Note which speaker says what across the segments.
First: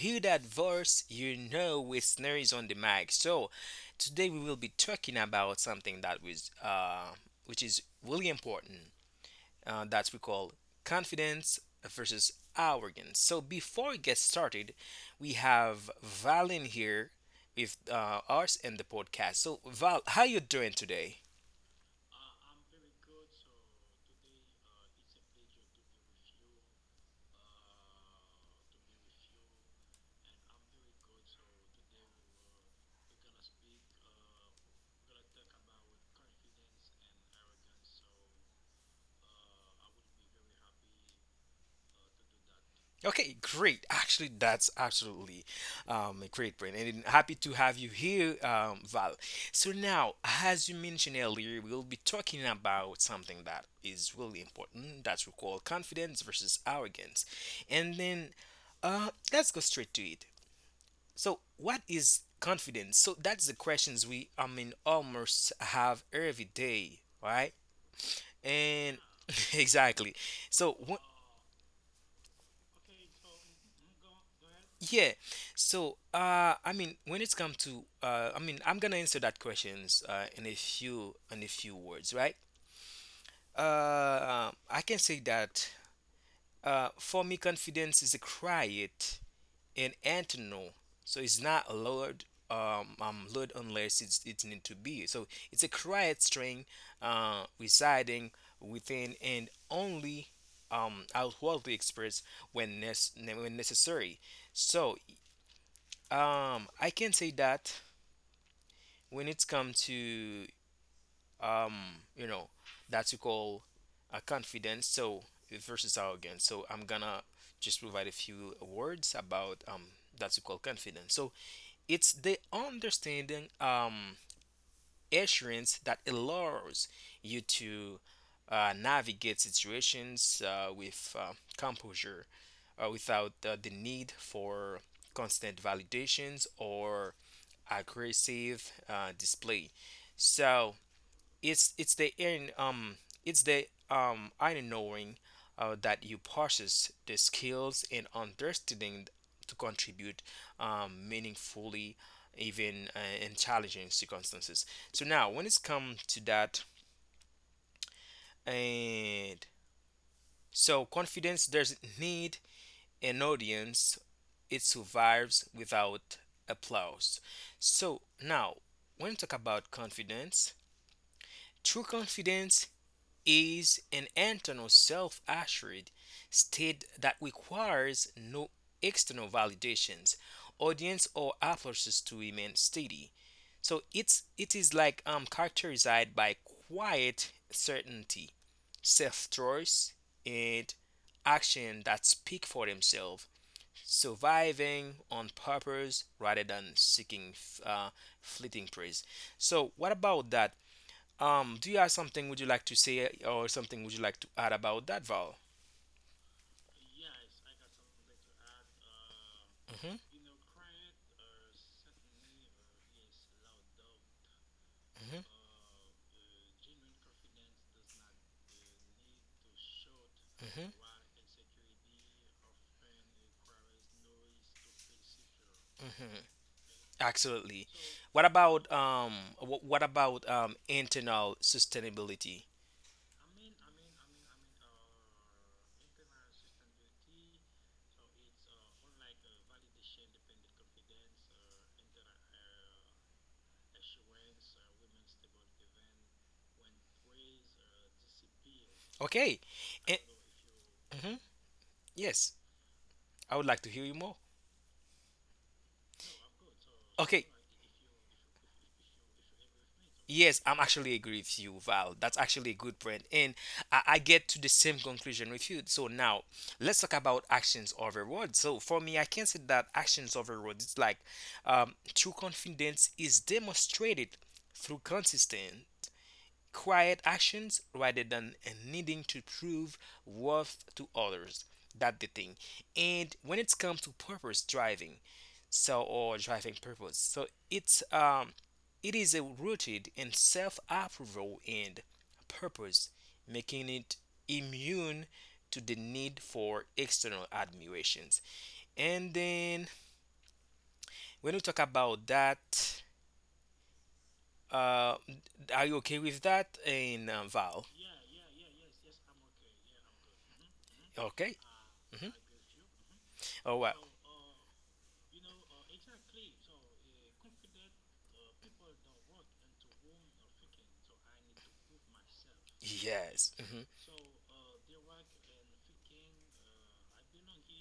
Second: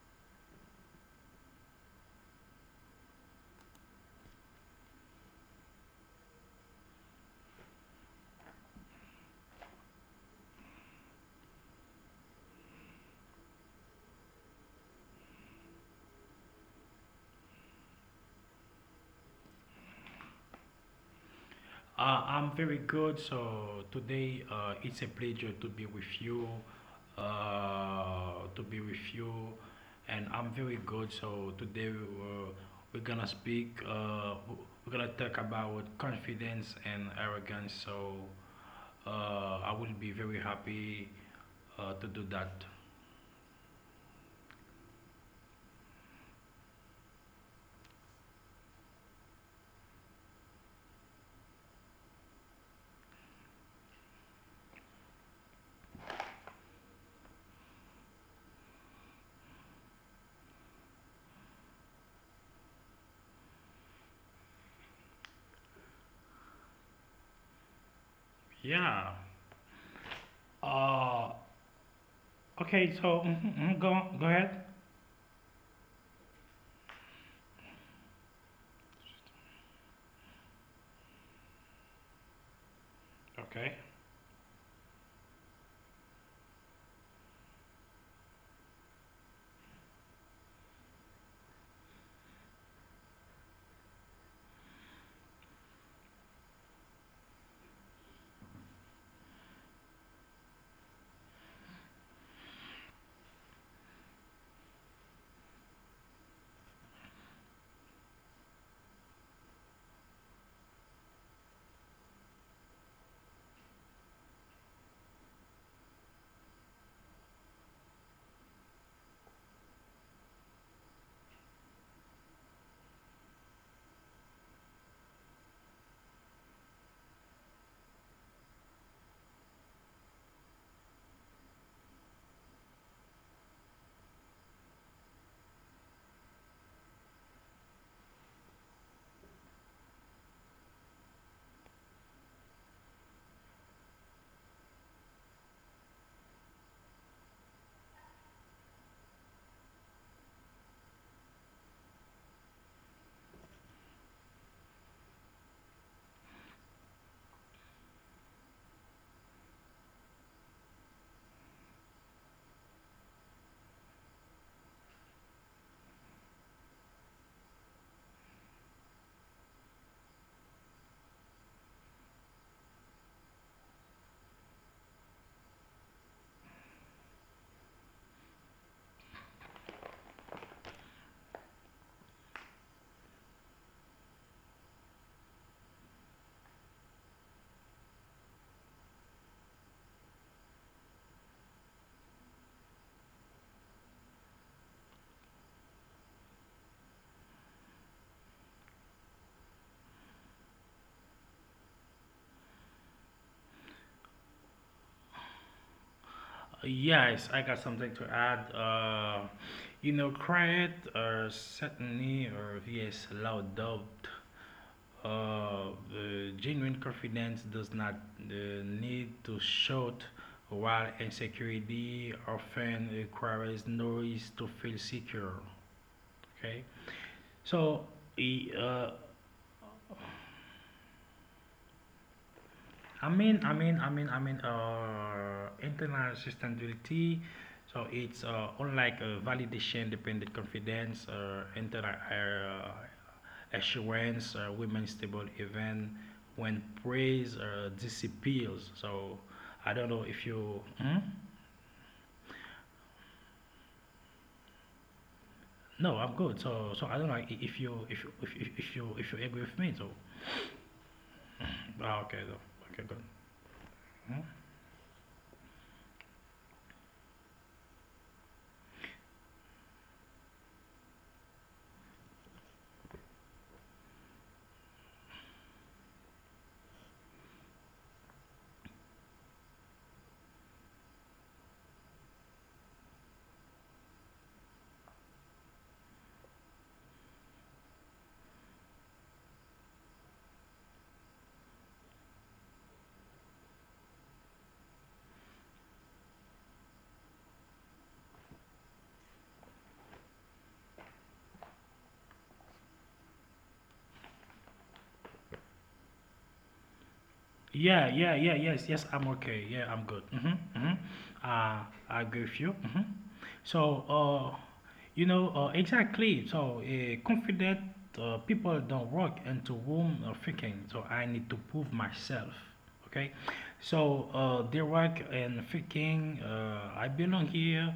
Speaker 1: hear that voice, you know it's is on the mic. So today we will be talking about something that was, which is really important. That we call confidence versus arrogance. So before we get started, we have Valen here with us and the podcast. So Val, how you doing today?
Speaker 2: I'm very good. So today it's a pleasure to be with you, uh, to be with you, and I'm very good. So today we're gonna speak. We're gonna talk about confidence and arrogance. So I will be very happy to do that.
Speaker 1: Okay, great. Actually, that's absolutely a great point, and I'm happy to have you here, Val. So now, as you mentioned earlier, we'll be talking about something that is really important. That's we call confidence versus arrogance, and then let's go straight to it. So, what is confidence? So that's the questions we, I mean, almost have every day, right? And
Speaker 2: Yeah.
Speaker 1: exactly. So wh-
Speaker 2: Uh, okay. So go ahead.
Speaker 1: Yeah. So, I mean, when it's come to, I mean, I'm gonna answer that questions in a few words, right?
Speaker 2: Okay.
Speaker 1: I can say that for me, confidence is a quiet and internal. So it's not loud, lowered unless it's need to be. So it's a quiet strength, residing within and only outwardly expressed when when necessary. So I can say that when it's come to um, you know, that you call a confidence, so versus arrogance. So I'm gonna just provide a few words about that you call confidence. So it's the understanding. Assurance that allows you to navigate situations with composure without the need for constant validations or aggressive display. So, it's the in it's the I knowing that you possess the skills and understanding to contribute meaningfully even in challenging circumstances. So now when it's come to that, and so confidence doesn't need an audience, it survives without applause. So now when we talk about confidence, true confidence is an internal self assured state that requires no external validations, audience, or applause to remain steady. So it is like characterized by quiet certainty, self trust and action that speak for themselves, surviving on purpose rather than seeking uh, fleeting praise. So what about that? Do you have something would you like to say or something would you like to add about that, Val?
Speaker 2: Yes, I got something to add. You
Speaker 1: hmm
Speaker 2: know, Criet or certainly or yes, loud doubt.
Speaker 1: hmm
Speaker 2: Uh, the genuine confidence does not uh, need to shout,
Speaker 1: hmm
Speaker 2: while insecurity often requires noise to feel secure.
Speaker 1: hmm
Speaker 2: Okay,
Speaker 1: Absolutely.
Speaker 2: so
Speaker 1: What
Speaker 2: e-
Speaker 1: about
Speaker 2: uh,
Speaker 1: what about internal sustainability?
Speaker 2: I mean, internal sustainability. So it's unlike validation, dependent confidence, internal assurance, women stable even when praise disappears. So
Speaker 1: Okay.
Speaker 2: I don't know
Speaker 1: Eh,
Speaker 2: if you. Hmm?
Speaker 1: mhm, Yes, I would like to hear you more.
Speaker 2: No, I'm good. So I don't know
Speaker 1: Okay.
Speaker 2: if you if you if you if you agree with me. So
Speaker 1: Yes, I'm actually agree with you,
Speaker 2: ah,
Speaker 1: Val.
Speaker 2: okay,
Speaker 1: That's
Speaker 2: so,
Speaker 1: actually a
Speaker 2: okay,
Speaker 1: good
Speaker 2: good.
Speaker 1: point. And I
Speaker 2: Hmm?
Speaker 1: get to the same conclusion with you. So now let's talk about actions over words. So for me, I can say that actions over words, it's like true confidence is demonstrated through consistent quiet actions rather than needing to prove worth to others. That's the thing. And when it comes to purpose driving, so or driving purpose, so it's it is rooted in self-approval and purpose, making it immune to the need for external admirations. And then when we talk about that, uh, are you okay with that, and Val?
Speaker 2: Yeah, yeah, yeah, yes, yes, I'm okay. Yeah, I'm good. Mm-hmm, mm-hmm.
Speaker 1: Okay.
Speaker 2: Uh, I agree with you. Mm-hmm.
Speaker 1: Oh
Speaker 2: So,
Speaker 1: wow.
Speaker 2: you know, exactly. So, confident people don't walk into room thinking, so I need to prove myself. Okay.
Speaker 1: Yes.
Speaker 2: So, they work and thinking, I belong here.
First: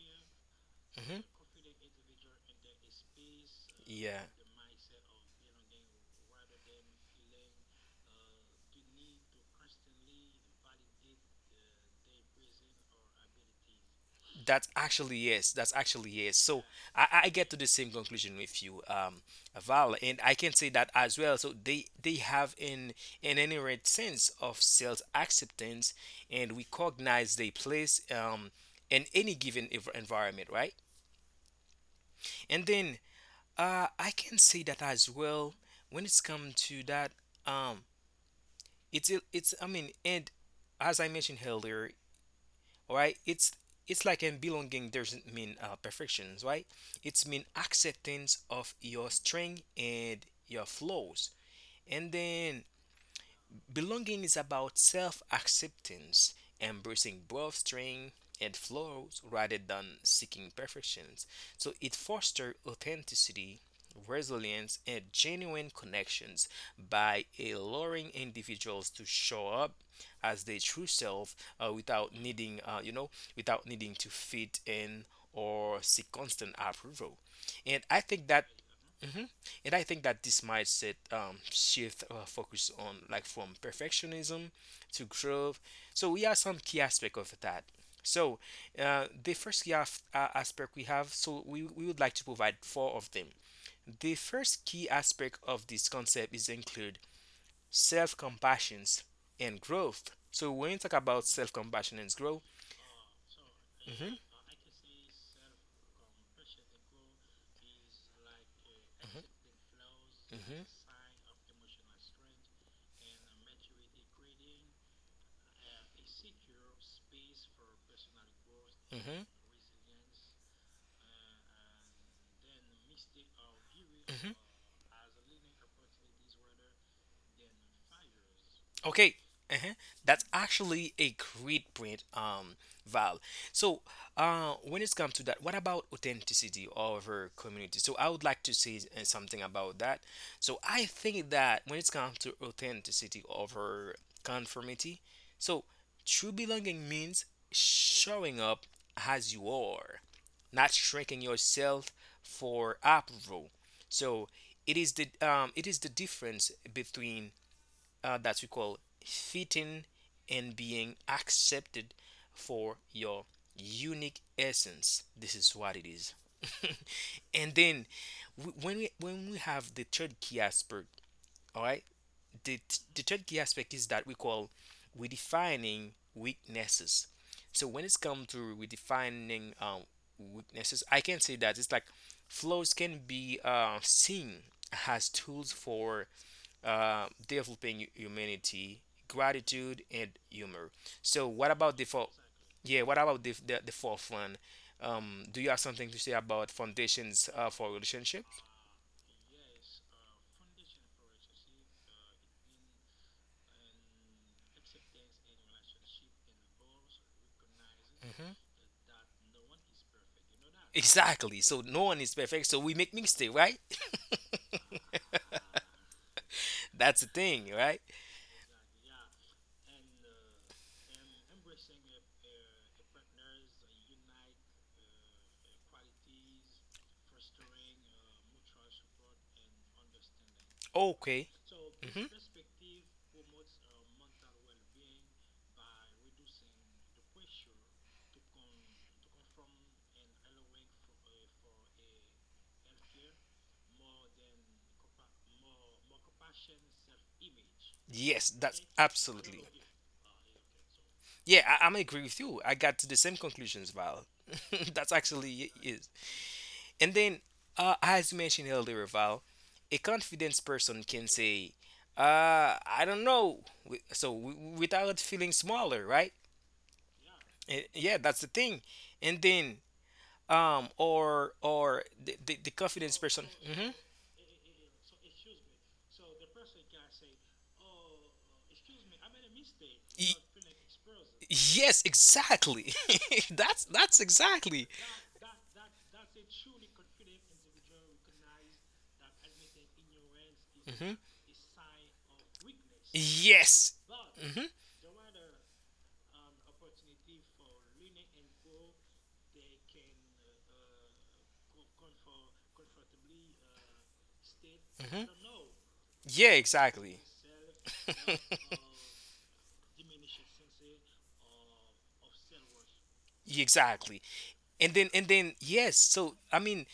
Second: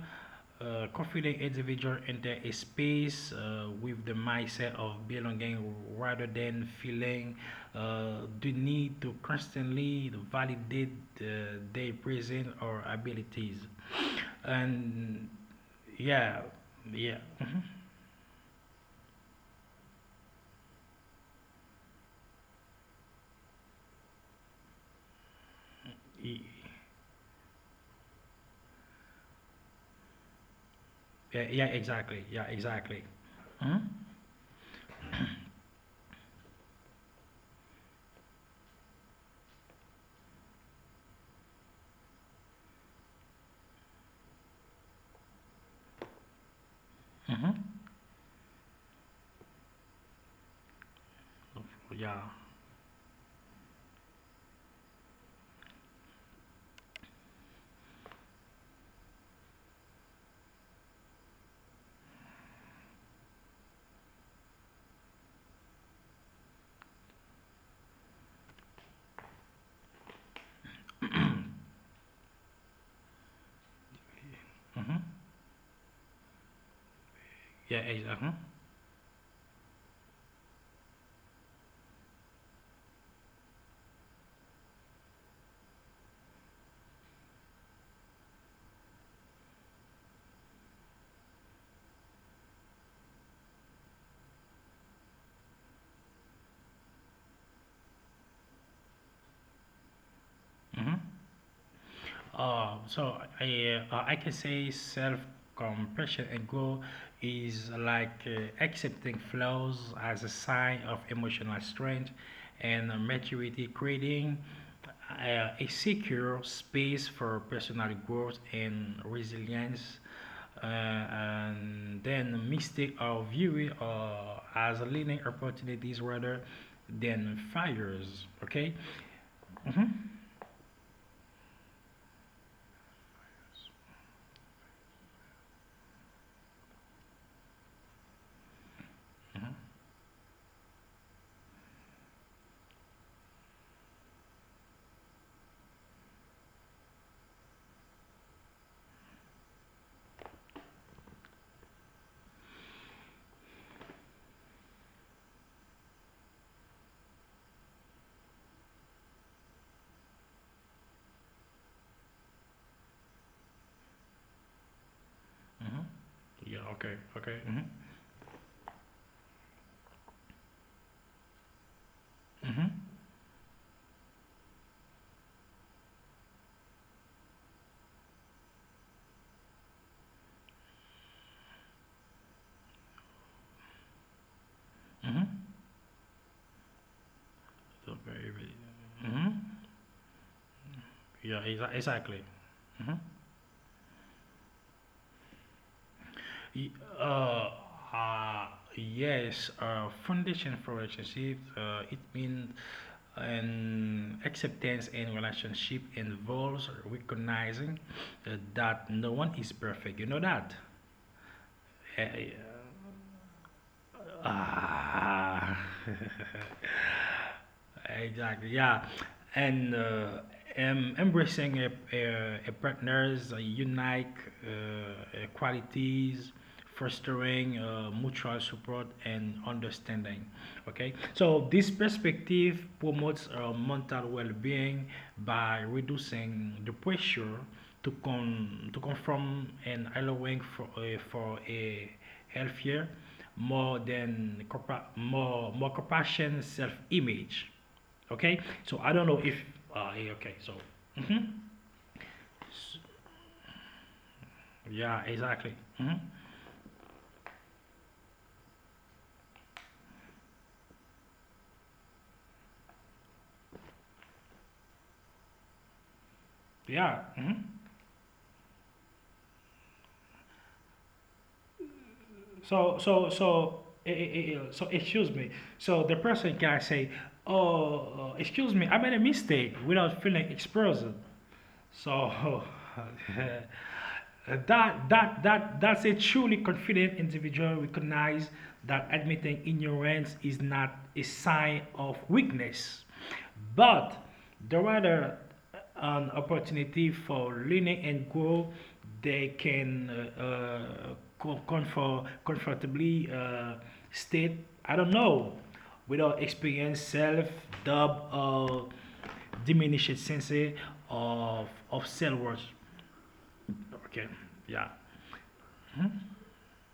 Speaker 1: hmm
Speaker 2: Confident individual enter a space with the
Speaker 1: Yeah,
Speaker 2: mindset of belonging rather than feeling uh, the need to constantly validate their presence or abilities.
Speaker 1: that's actually
Speaker 2: And
Speaker 1: yes. That's actually yes.
Speaker 2: yeah,
Speaker 1: So
Speaker 2: yeah,
Speaker 1: I get to the same conclusion with you, Val, and I can say that as well. So they have an inherent sense of self acceptance,
Speaker 2: Y-
Speaker 1: and recognize their place in any given environment, right?
Speaker 2: yeah, yeah, exactly, yeah,
Speaker 1: And then
Speaker 2: exactly.
Speaker 1: I can say that as well when it's come to that. Um, it's I mean, and as I mentioned earlier, right? It's like in belonging doesn't mean perfections, right? It's mean
Speaker 2: Mm-hmm.
Speaker 1: acceptance of your strength and your flaws, and
Speaker 2: Yeah,
Speaker 1: then Belonging is about self acceptance, embracing both strengths and flaws rather than seeking perfections. So it fosters authenticity, resilience, and genuine connections by allowing individuals to show up as their true self without without needing to fit
Speaker 2: mm-hmm.
Speaker 1: in or seek constant approval.
Speaker 2: yeah,
Speaker 1: And I
Speaker 2: uh-huh.
Speaker 1: think that. Mhm. And I think that this mindset shift focus on like from perfectionism to growth. So we have some key aspect of that. So the first key aspect we have, so we would like to provide four of them. The first key aspect of this concept is include self-compassions and growth. So when you
Speaker 2: hmm
Speaker 1: talk about self-compassion and growth Mhm.
Speaker 2: I
Speaker 1: Mhm.
Speaker 2: can say self compassion and go is like accepting flaws as a sign of emotional strength and maturity, creating a secure space for personal growth
Speaker 1: Mhm.
Speaker 2: and
Speaker 1: Mhm.
Speaker 2: resilience. And then mistake our view
Speaker 1: Mhm.
Speaker 2: as learning opportunities rather than fires. Okay.
Speaker 1: Okay, uh-huh. That's actually a great point, Val. So, when it's come to that, what about authenticity of our community? So, I would like to say something
Speaker 2: hmm
Speaker 1: about that. So, I think that when it's come to authenticity of our conformity, so true belonging means showing up as you are, not shrinking yourself for approval. So, it is the difference between that we call fitting and being accepted for your unique essence. This is what it
Speaker 2: hmm
Speaker 1: is.
Speaker 2: Yeah. Okay. Okay.
Speaker 1: And
Speaker 2: hmm
Speaker 1: then when we have the third key aspect, all right,
Speaker 2: Mhm.
Speaker 1: the third key aspect is that we call redefining weaknesses. So when it's come to redefining weaknesses, I can say that it's like flaws can be seen as
Speaker 2: Mhm.
Speaker 1: tools for developing
Speaker 2: So very, very-
Speaker 1: humanity,
Speaker 2: Mhm.
Speaker 1: gratitude, and humor. So,
Speaker 2: yeah,
Speaker 1: what about the fourth?
Speaker 2: exactly.
Speaker 1: Yeah, what
Speaker 2: Mhm.
Speaker 1: about the fourth one? Do you have something to say about
Speaker 2: Y-
Speaker 1: foundations
Speaker 2: Uh,
Speaker 1: for relationships?
Speaker 2: uh, yes, foundation for relationship. It means an acceptance in relationship involves recognizing
Speaker 1: Hmm
Speaker 2: that no one is perfect. You know that.
Speaker 1: Exactly. So no one is
Speaker 2: Eh, eh,
Speaker 1: perfect. So we make mistake, right?
Speaker 2: ah.
Speaker 1: That's the thing, right?
Speaker 2: Exactly. Yeah, and embracing a partner's unique qualities, fostering mutual support and understanding. Okay,
Speaker 1: Okay.
Speaker 2: so this
Speaker 1: hmm
Speaker 2: perspective promotes mental well-being by reducing the pressure to conform and allowing for a healthier, more compassion self-image.
Speaker 1: Yes,
Speaker 2: Okay,
Speaker 1: that's
Speaker 2: so I don't know if
Speaker 1: absolutely.
Speaker 2: yeah, okay, so mhm.
Speaker 1: Yeah, I'm agree with you. I got to the same conclusions, Val. That's
Speaker 2: yeah,
Speaker 1: actually
Speaker 2: exactly.
Speaker 1: is.
Speaker 2: Mhm.
Speaker 1: And then, as you mentioned earlier, Val, a confident person can say, "I don't know," without feeling smaller, right?
Speaker 2: Yeah. mhm.
Speaker 1: Eh, yeah, that's the thing. And then or the
Speaker 2: So
Speaker 1: confidence
Speaker 2: so
Speaker 1: person
Speaker 2: so
Speaker 1: hmm
Speaker 2: eh, eh, eh, so excuse me. So the person can say, "Oh, excuse me, I made a mistake," without feeling exposed.
Speaker 1: yes
Speaker 2: So
Speaker 1: exactly That's exactly
Speaker 2: that's a truly confident individual recognize that admitting ignorance is not
Speaker 1: hmm
Speaker 2: a sign of weakness,
Speaker 1: yes
Speaker 2: but
Speaker 1: hmm
Speaker 2: the rather an opportunity for learning and grow. They can comfortably state, I don't know, without
Speaker 1: yeah
Speaker 2: experience
Speaker 1: exactly
Speaker 2: self doubt or diminished sense of self worth.
Speaker 1: exactly.
Speaker 2: Okay, yeah,
Speaker 1: And then and then yes so I mean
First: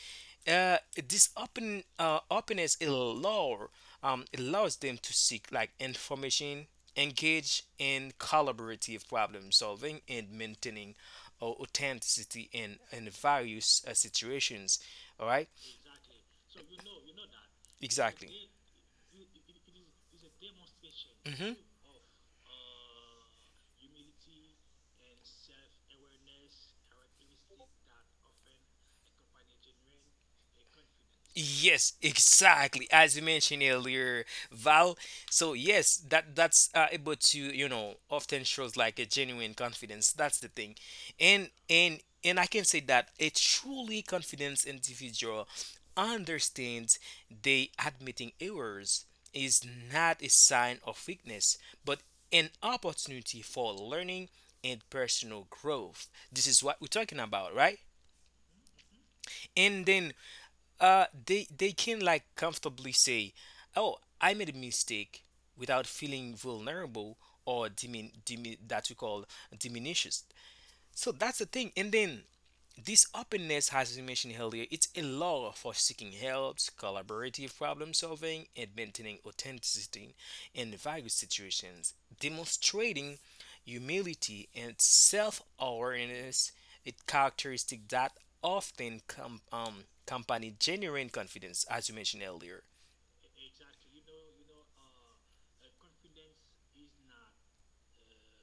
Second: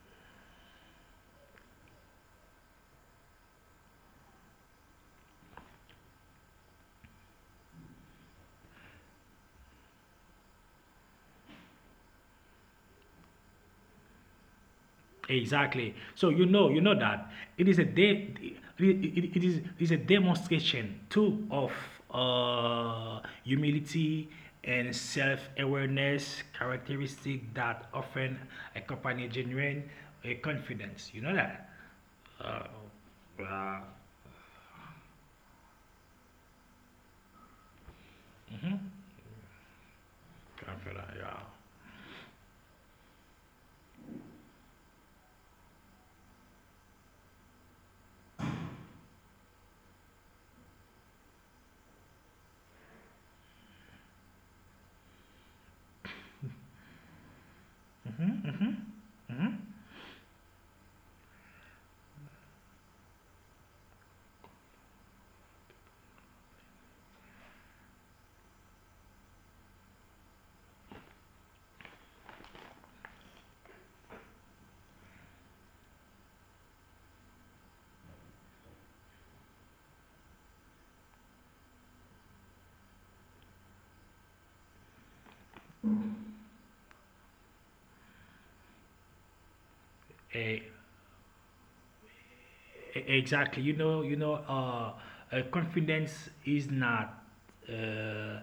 Speaker 1: uh this open openness allow allows them to seek like information, engage in collaborative problem solving and maintaining authenticity in various situations, all right,
Speaker 2: exactly. So you know that it is a de-
Speaker 1: exactly.
Speaker 2: it, it, it is a demonstration too
Speaker 1: hmm
Speaker 2: of humility and self awareness characteristic that often accompany genuine confidence. You know that.
Speaker 1: Yes,
Speaker 2: Uh,
Speaker 1: exactly. As you mentioned
Speaker 2: yeah,
Speaker 1: earlier, Val. So yes, that that's able to you know often shows like a genuine confidence. That's the thing,
Speaker 2: confidence. Yeah.
Speaker 1: and I can say that a truly confident individual understands they admitting errors is not a sign of weakness, but an opportunity for learning and personal growth. This is what we're talking about, right? And then they can like comfortably say oh I made a mistake without feeling vulnerable or dimin, dimin that we call diminished. So that's the thing. And then this openness, as we mentioned earlier, it's a law for seeking help, collaborative problem solving, and maintaining authenticity in various situations, demonstrating humility and self-awareness, a characteristic that often accompany
Speaker 2: Eh,
Speaker 1: genuine confidence, as you mentioned earlier.
Speaker 2: Exactly. You know, confidence uh,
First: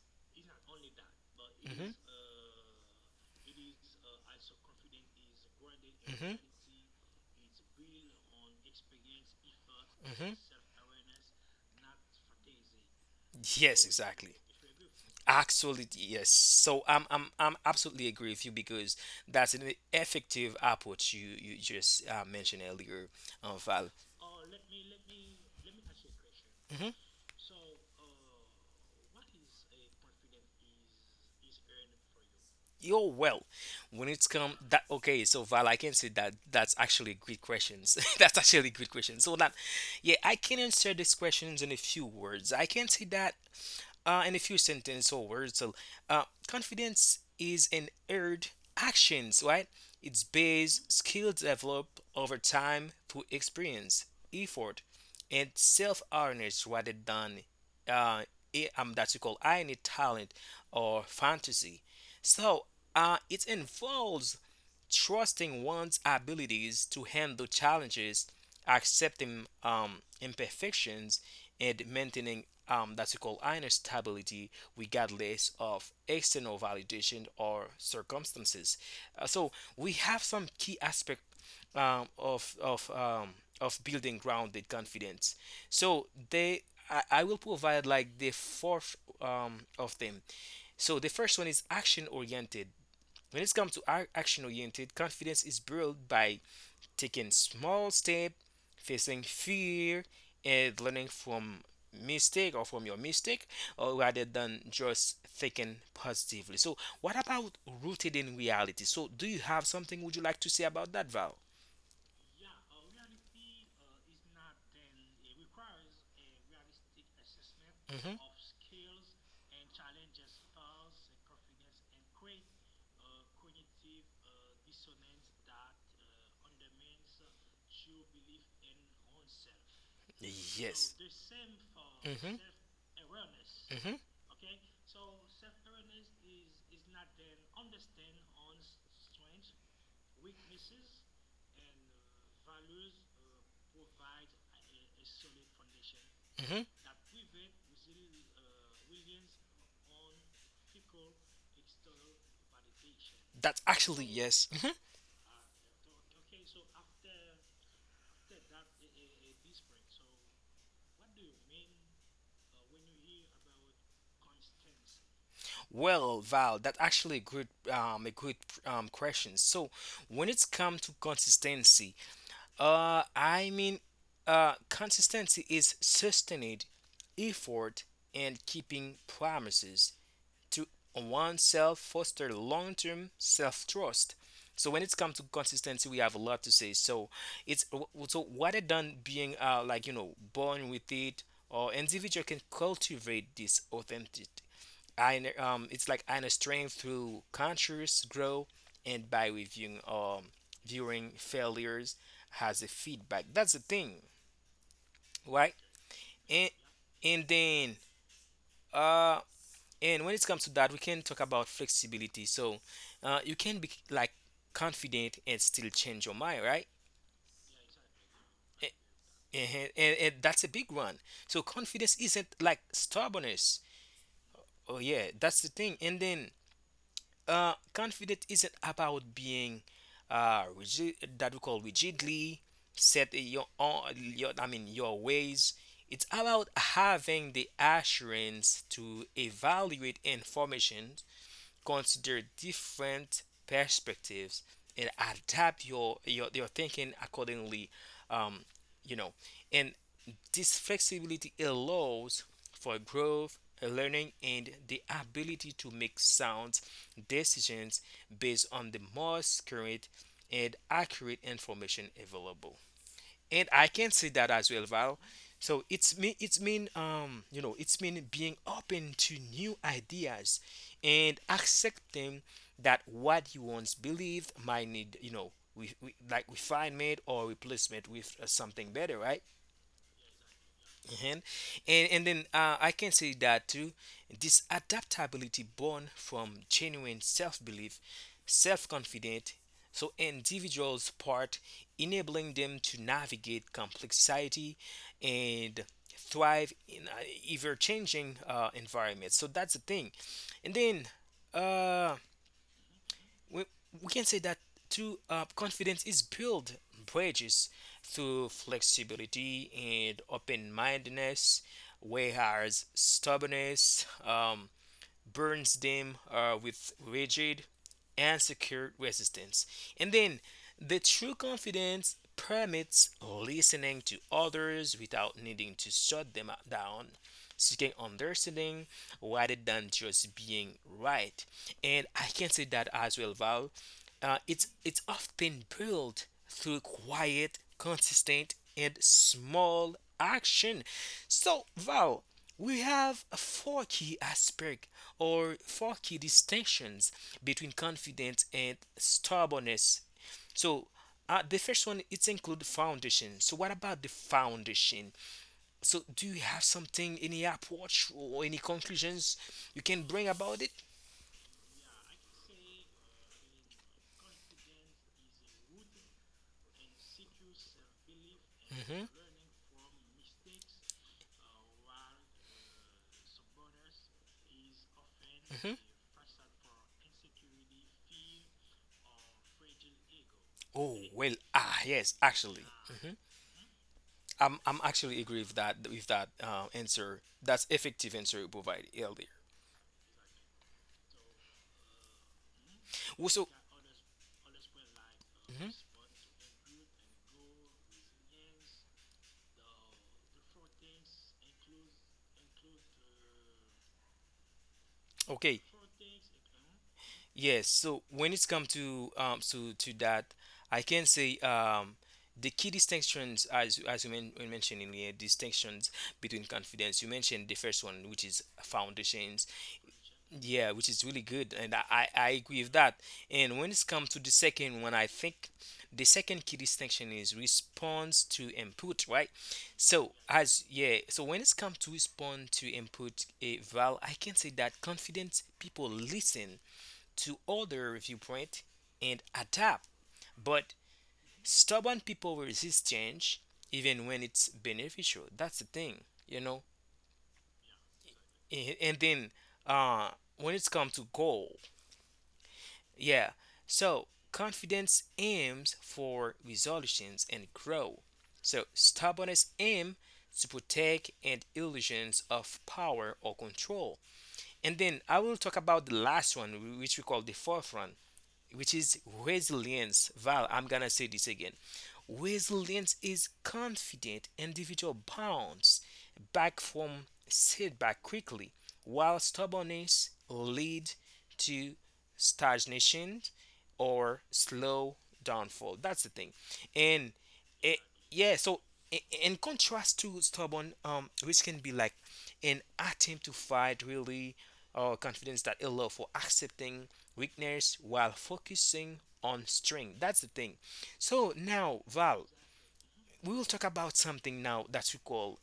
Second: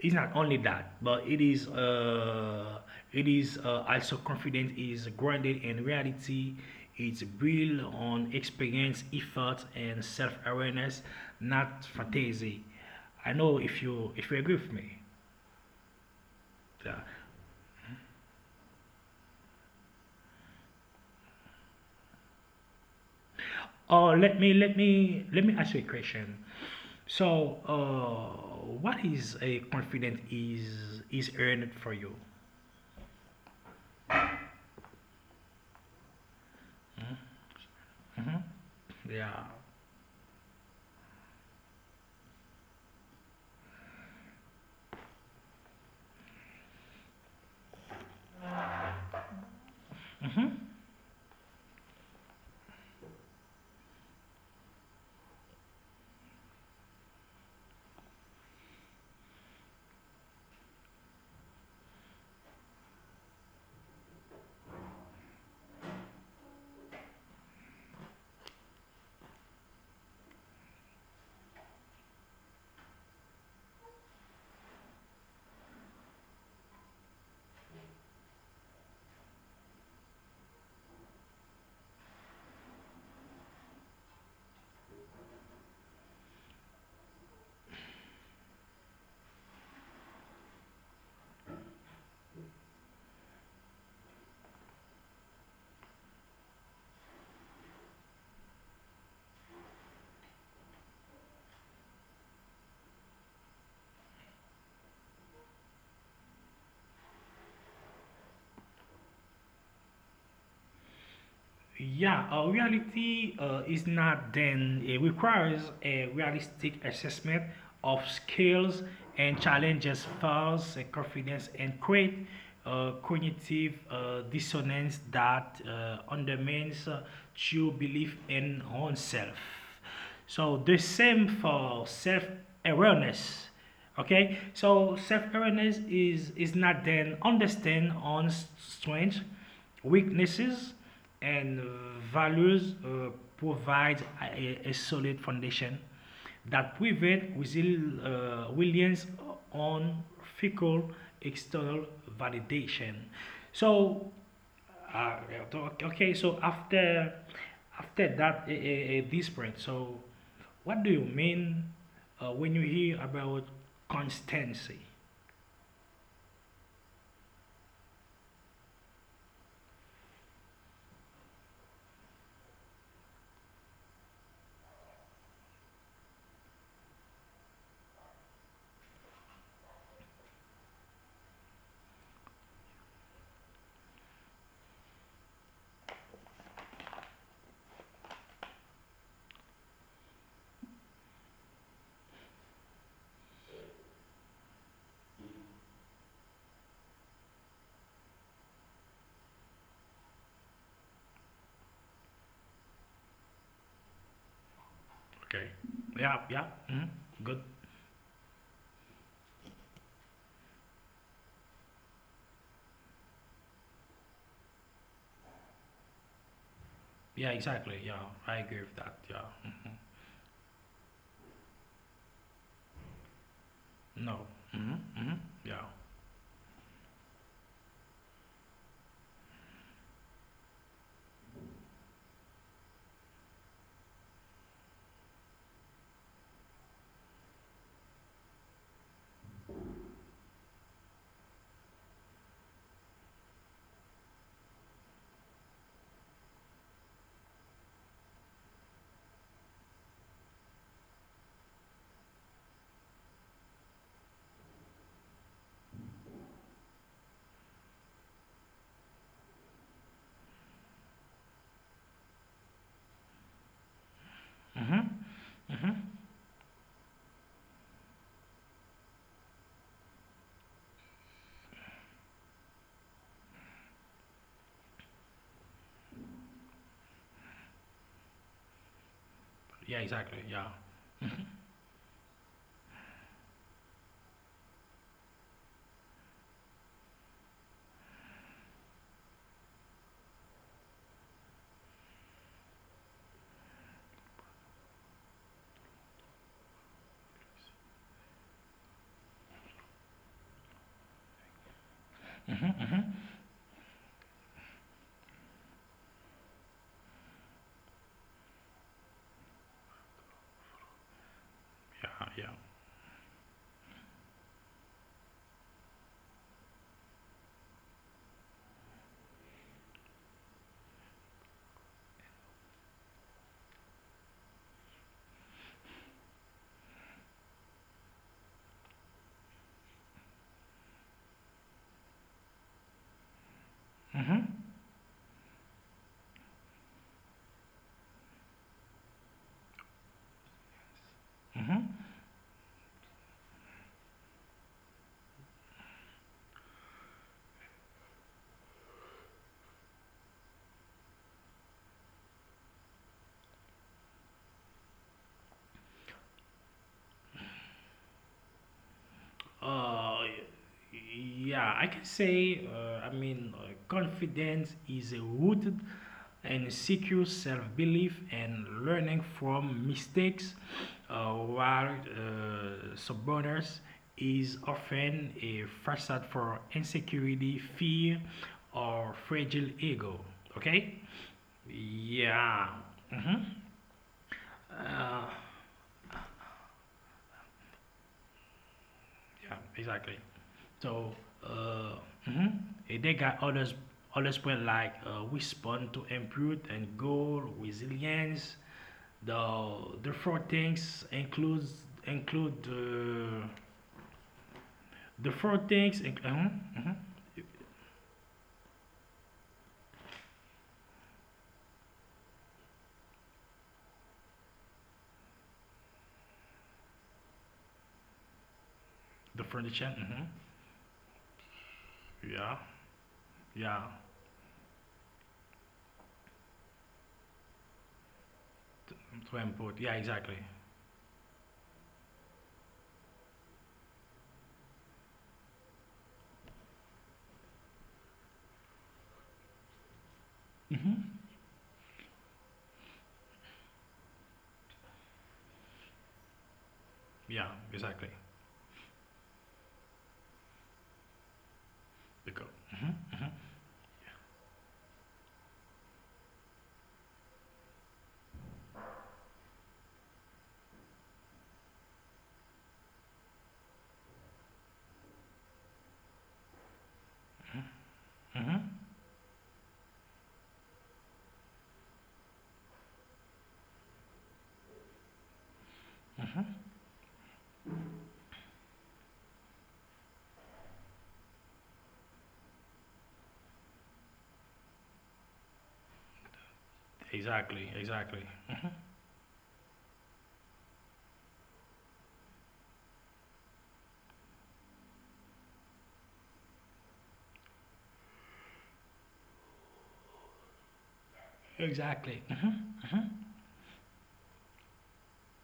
Speaker 2: is not only that, but it is also confidence is grounded in reality. It's built on experience, effort, and self-awareness, not fantasy. I know
Speaker 1: Yes, exactly.
Speaker 2: if you agree with me.
Speaker 1: Actually, yes. So
Speaker 2: Yeah.
Speaker 1: I'm absolutely agree with you because that's an effective approach you just mentioned earlier, Val.
Speaker 2: Or let me ask you a question. So, what is a confidence is earned for you?
Speaker 1: You're well. When it's come that okay, so Val, I can say that that's actually great questions. That's actually a good question. So
Speaker 2: Yeah,
Speaker 1: that yeah, I can answer these questions in a few words. I can say that in a few sentences or words, so, confidence is an earned actions, right? It's based skill developed over time through experience, effort, and self-awareness rather than uh, that you call any talent or fantasy. So it involves trusting one's abilities to handle challenges, accepting imperfections, and maintaining that's called inner stability regardless of external validation or circumstances. So we have some key aspect um, of of um, of building grounded confidence. So they, I will provide like the fourth of them. So the first one is action oriented. When it comes to action oriented, confidence is built by taking small step, facing fear, and learning from mistake or from your mistake, or rather than just thinking positively. So, what about rooted in reality? So, do you have something would you like to say about that, Val?
Speaker 2: yeah. Reality is not then. It requires a realistic assessment of skills and challenges, flaws, and confidence, and create cognitive dissonance that undermines true belief in oneself. So the
Speaker 1: Yes.
Speaker 2: same for
Speaker 1: hmm
Speaker 2: self-awareness.
Speaker 1: hmm
Speaker 2: Okay, so self-awareness is not then understand on strengths, weaknesses, and values provides a solid foundation
Speaker 1: hmm
Speaker 2: that prevent reliance on fickle external validation.
Speaker 1: That's actually
Speaker 2: So
Speaker 1: yes.
Speaker 2: uh, okay, okay, so after that a desperate, so what do you mean when you hear about constancy?
Speaker 1: Well, Val, that's actually a good question. So when it's come to consistency, I mean, consistency is sustained effort and keeping promises to oneself foster long-term self-trust. So when it's come to consistency, we have a lot to say. So it's so what it done being like you know born with it, or individual can cultivate this authentic I it's like I understand through conscious growth and by reviewing viewing failures has a feedback. That's the thing,
Speaker 2: Okay.
Speaker 1: right?
Speaker 2: Yeah, yeah,
Speaker 1: And
Speaker 2: mhm,
Speaker 1: and
Speaker 2: good.
Speaker 1: then uh and when it comes to that we can talk about flexibility. So you can be like confident and still change your mind, right?
Speaker 2: Yeah, exactly. Yeah, I agree with that. Yeah,
Speaker 1: And that's a big one. So confidence isn't like stubbornness.
Speaker 2: no. hmm
Speaker 1: Oh yeah,
Speaker 2: hmm
Speaker 1: that's the
Speaker 2: yeah.
Speaker 1: thing. And then confident isn't about being rigid, that we call rigidly set in your own, your ways. It's about having the assurance to evaluate information, consider different perspectives, and adapt your thinking accordingly. um, you know and this flexibility allows for growth, learning, and the ability to make sound decisions based on the most current and accurate information available, and I can say that as well,
Speaker 2: hmm
Speaker 1: Val. So
Speaker 2: hmm
Speaker 1: it's mean it's mean being open to new ideas and accepting that what you once believed might need, we like refinement or replacement with something better, right?
Speaker 2: Yeah, exactly. Yeah,
Speaker 1: Mhm. And then I can say that too. This adaptability born from genuine self-belief, self-confident, so individuals part, enabling them to navigate complex society, and thrive in ever-changing environments. So that's the thing. And then uh, we, we can say that to confidence is built bridges through flexibility and open-mindedness,
Speaker 2: yeah, yeah.
Speaker 1: whereas stubbornness burns them with rigid and secure resistance. And then the true confidence permits listening to others without needing to shut them down, seeking understanding rather than just being right. And I can say that as well, Val. It's often built through quiet, consistent, and small action. So,
Speaker 2: Hmm.
Speaker 1: Val. We have four key aspects or four key distinctions between confidence and stubbornness. So, the first one it's include foundation. So, what about the foundation? So, do you have something, any approach or any conclusions you can
Speaker 2: Uh,
Speaker 1: bring about it?
Speaker 2: yeah, I can say, confidence is a rooted and secure self belief and
Speaker 1: Hmm.
Speaker 2: learning from mistakes, while stubbornness is often a
Speaker 1: Hmm.
Speaker 2: facade for insecurity, fear, or fragile ego. Okay?
Speaker 1: Oh well, ah yes, actually,
Speaker 2: Yeah.
Speaker 1: hmm,
Speaker 2: hmm
Speaker 1: I'm actually
Speaker 2: Uh,
Speaker 1: agree with that answer. That's effective answer you provided earlier.
Speaker 2: Yeah, exactly. So, uh, mhm. And they
Speaker 1: Well,
Speaker 2: got
Speaker 1: so.
Speaker 2: others, others point like
Speaker 1: Mhm.
Speaker 2: respond to input and goal, resilience. The the four things includes include the four
Speaker 1: Okay,
Speaker 2: things. Mhm, mhm.
Speaker 1: yes. So when it's come to to that, I can say the key distinctions as you men, we mentioned in here distinctions between confidence. You mentioned the first one, which is
Speaker 2: The
Speaker 1: foundations.
Speaker 2: furniture. Mhm.
Speaker 1: Yeah, which is really good, and I
Speaker 2: Yeah,
Speaker 1: agree with that. And when it's
Speaker 2: yeah.
Speaker 1: come to the second one, I think the second key distinction is response to
Speaker 2: To,
Speaker 1: input, right?
Speaker 2: to input. Yeah,
Speaker 1: So
Speaker 2: exactly.
Speaker 1: as yeah, so when it's come to respond to input, eh, Val, I can say that confident people listen to other viewpoint and adapt, but
Speaker 2: hmm
Speaker 1: stubborn people resist change even when it's beneficial. That's the thing, you know.
Speaker 2: Yeah, exactly.
Speaker 1: And then uh, when it's come to goal.
Speaker 2: Because. Mhm,
Speaker 1: Yeah.
Speaker 2: mhm,
Speaker 1: So confidence aims for resolutions and grow. So stubbornness aims to protect and illusions of power or control. And then I will talk about the last one, which we call the fourth one,
Speaker 2: mhm.
Speaker 1: which is resilience. Val, I'm gonna say this again. Resilience is confident individual bounce back
Speaker 2: mhm.
Speaker 1: from setback quickly, while stubbornness lead to stagnation or slow downfall. That's the thing. And
Speaker 2: Exactly,
Speaker 1: eh,
Speaker 2: exactly.
Speaker 1: yeah, so in contrast to stubborn, which can be like an attempt to fight really confidence that allow for accepting weakness while focusing on strength. That's the thing. So now,
Speaker 2: Exactly.
Speaker 1: Val, we will talk about something now that we call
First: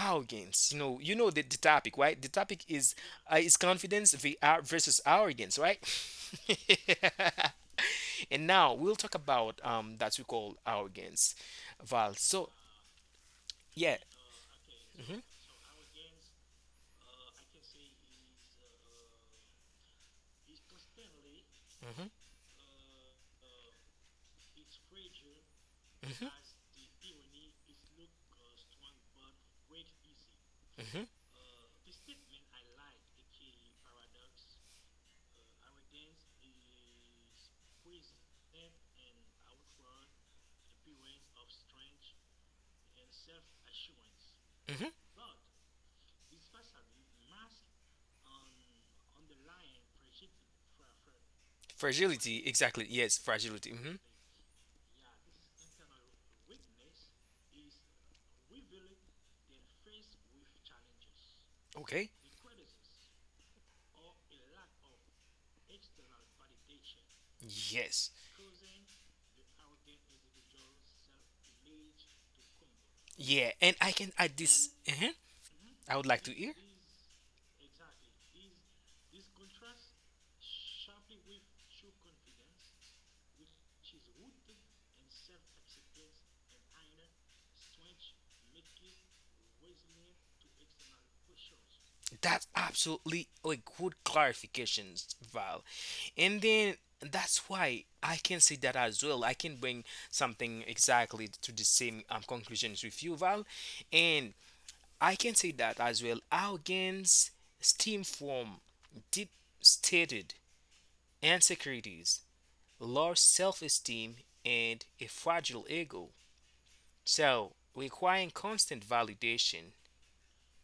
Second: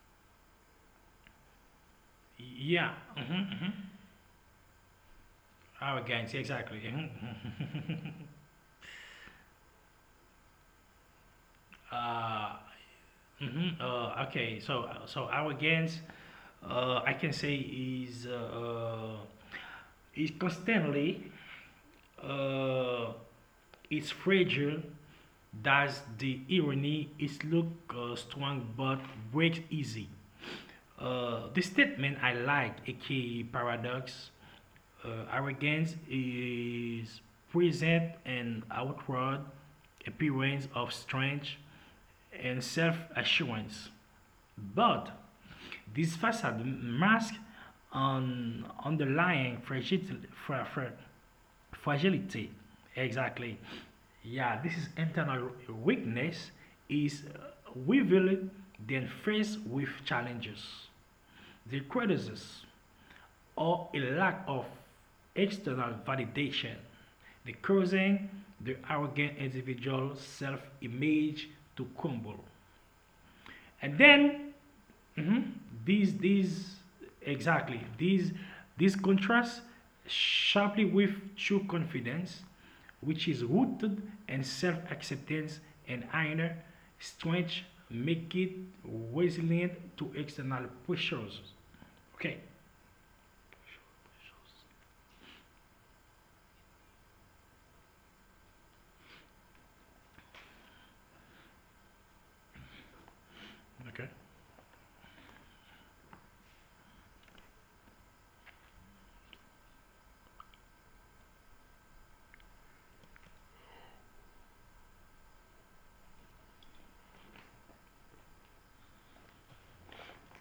Speaker 1: arrogance. You know the topic, right? The topic
Speaker 2: Yeah.
Speaker 1: is
Speaker 2: hmm
Speaker 1: confidence versus arrogance, right?
Speaker 2: Our gangs, yeah, exactly. Mhm.
Speaker 1: And now we'll talk about that we call arrogance, Val.
Speaker 2: uh,
Speaker 1: So
Speaker 2: mhm,
Speaker 1: yeah.
Speaker 2: okay, so so
Speaker 1: Hmm.
Speaker 2: our gangs, I can say is constantly
Speaker 1: Hmm.
Speaker 2: uh, it's fragile. That's the irony. It's look strong but breaks easy.
Speaker 1: Hmm.
Speaker 2: The statement I like, aka paradox, arrogance is present and outward appearance of strength and self-assurance,
Speaker 1: Hmm.
Speaker 2: but this facade masks an underlying
Speaker 1: Fragility.
Speaker 2: fragility
Speaker 1: Exactly. Yes.
Speaker 2: exactly
Speaker 1: Fragility. Hmm.
Speaker 2: yeah this is internal weakness is revealed then faced with challenges the
Speaker 1: Okay.
Speaker 2: criticism or a lack of external validation the
Speaker 1: Yes.
Speaker 2: causing the arrogant individual self-image to crumble
Speaker 1: Yeah. And I
Speaker 2: and
Speaker 1: can add
Speaker 2: then
Speaker 1: this. Mhm.
Speaker 2: mhm,
Speaker 1: I would like to hear.
Speaker 2: these exactly these contrasts sharply with true confidence which is rooted in self-acceptance and inner strength make it resilient to external pressures
Speaker 1: That's
Speaker 2: okay
Speaker 1: absolutely a good clarification, Val. And then that's why I can say that as well. I can bring something exactly to the same conclusions with you, Val.
Speaker 2: okay
Speaker 1: And I can say that as well. Arrogance stems from deep-stated insecurities, low self esteem, and a fragile ego. So, requiring constant validation,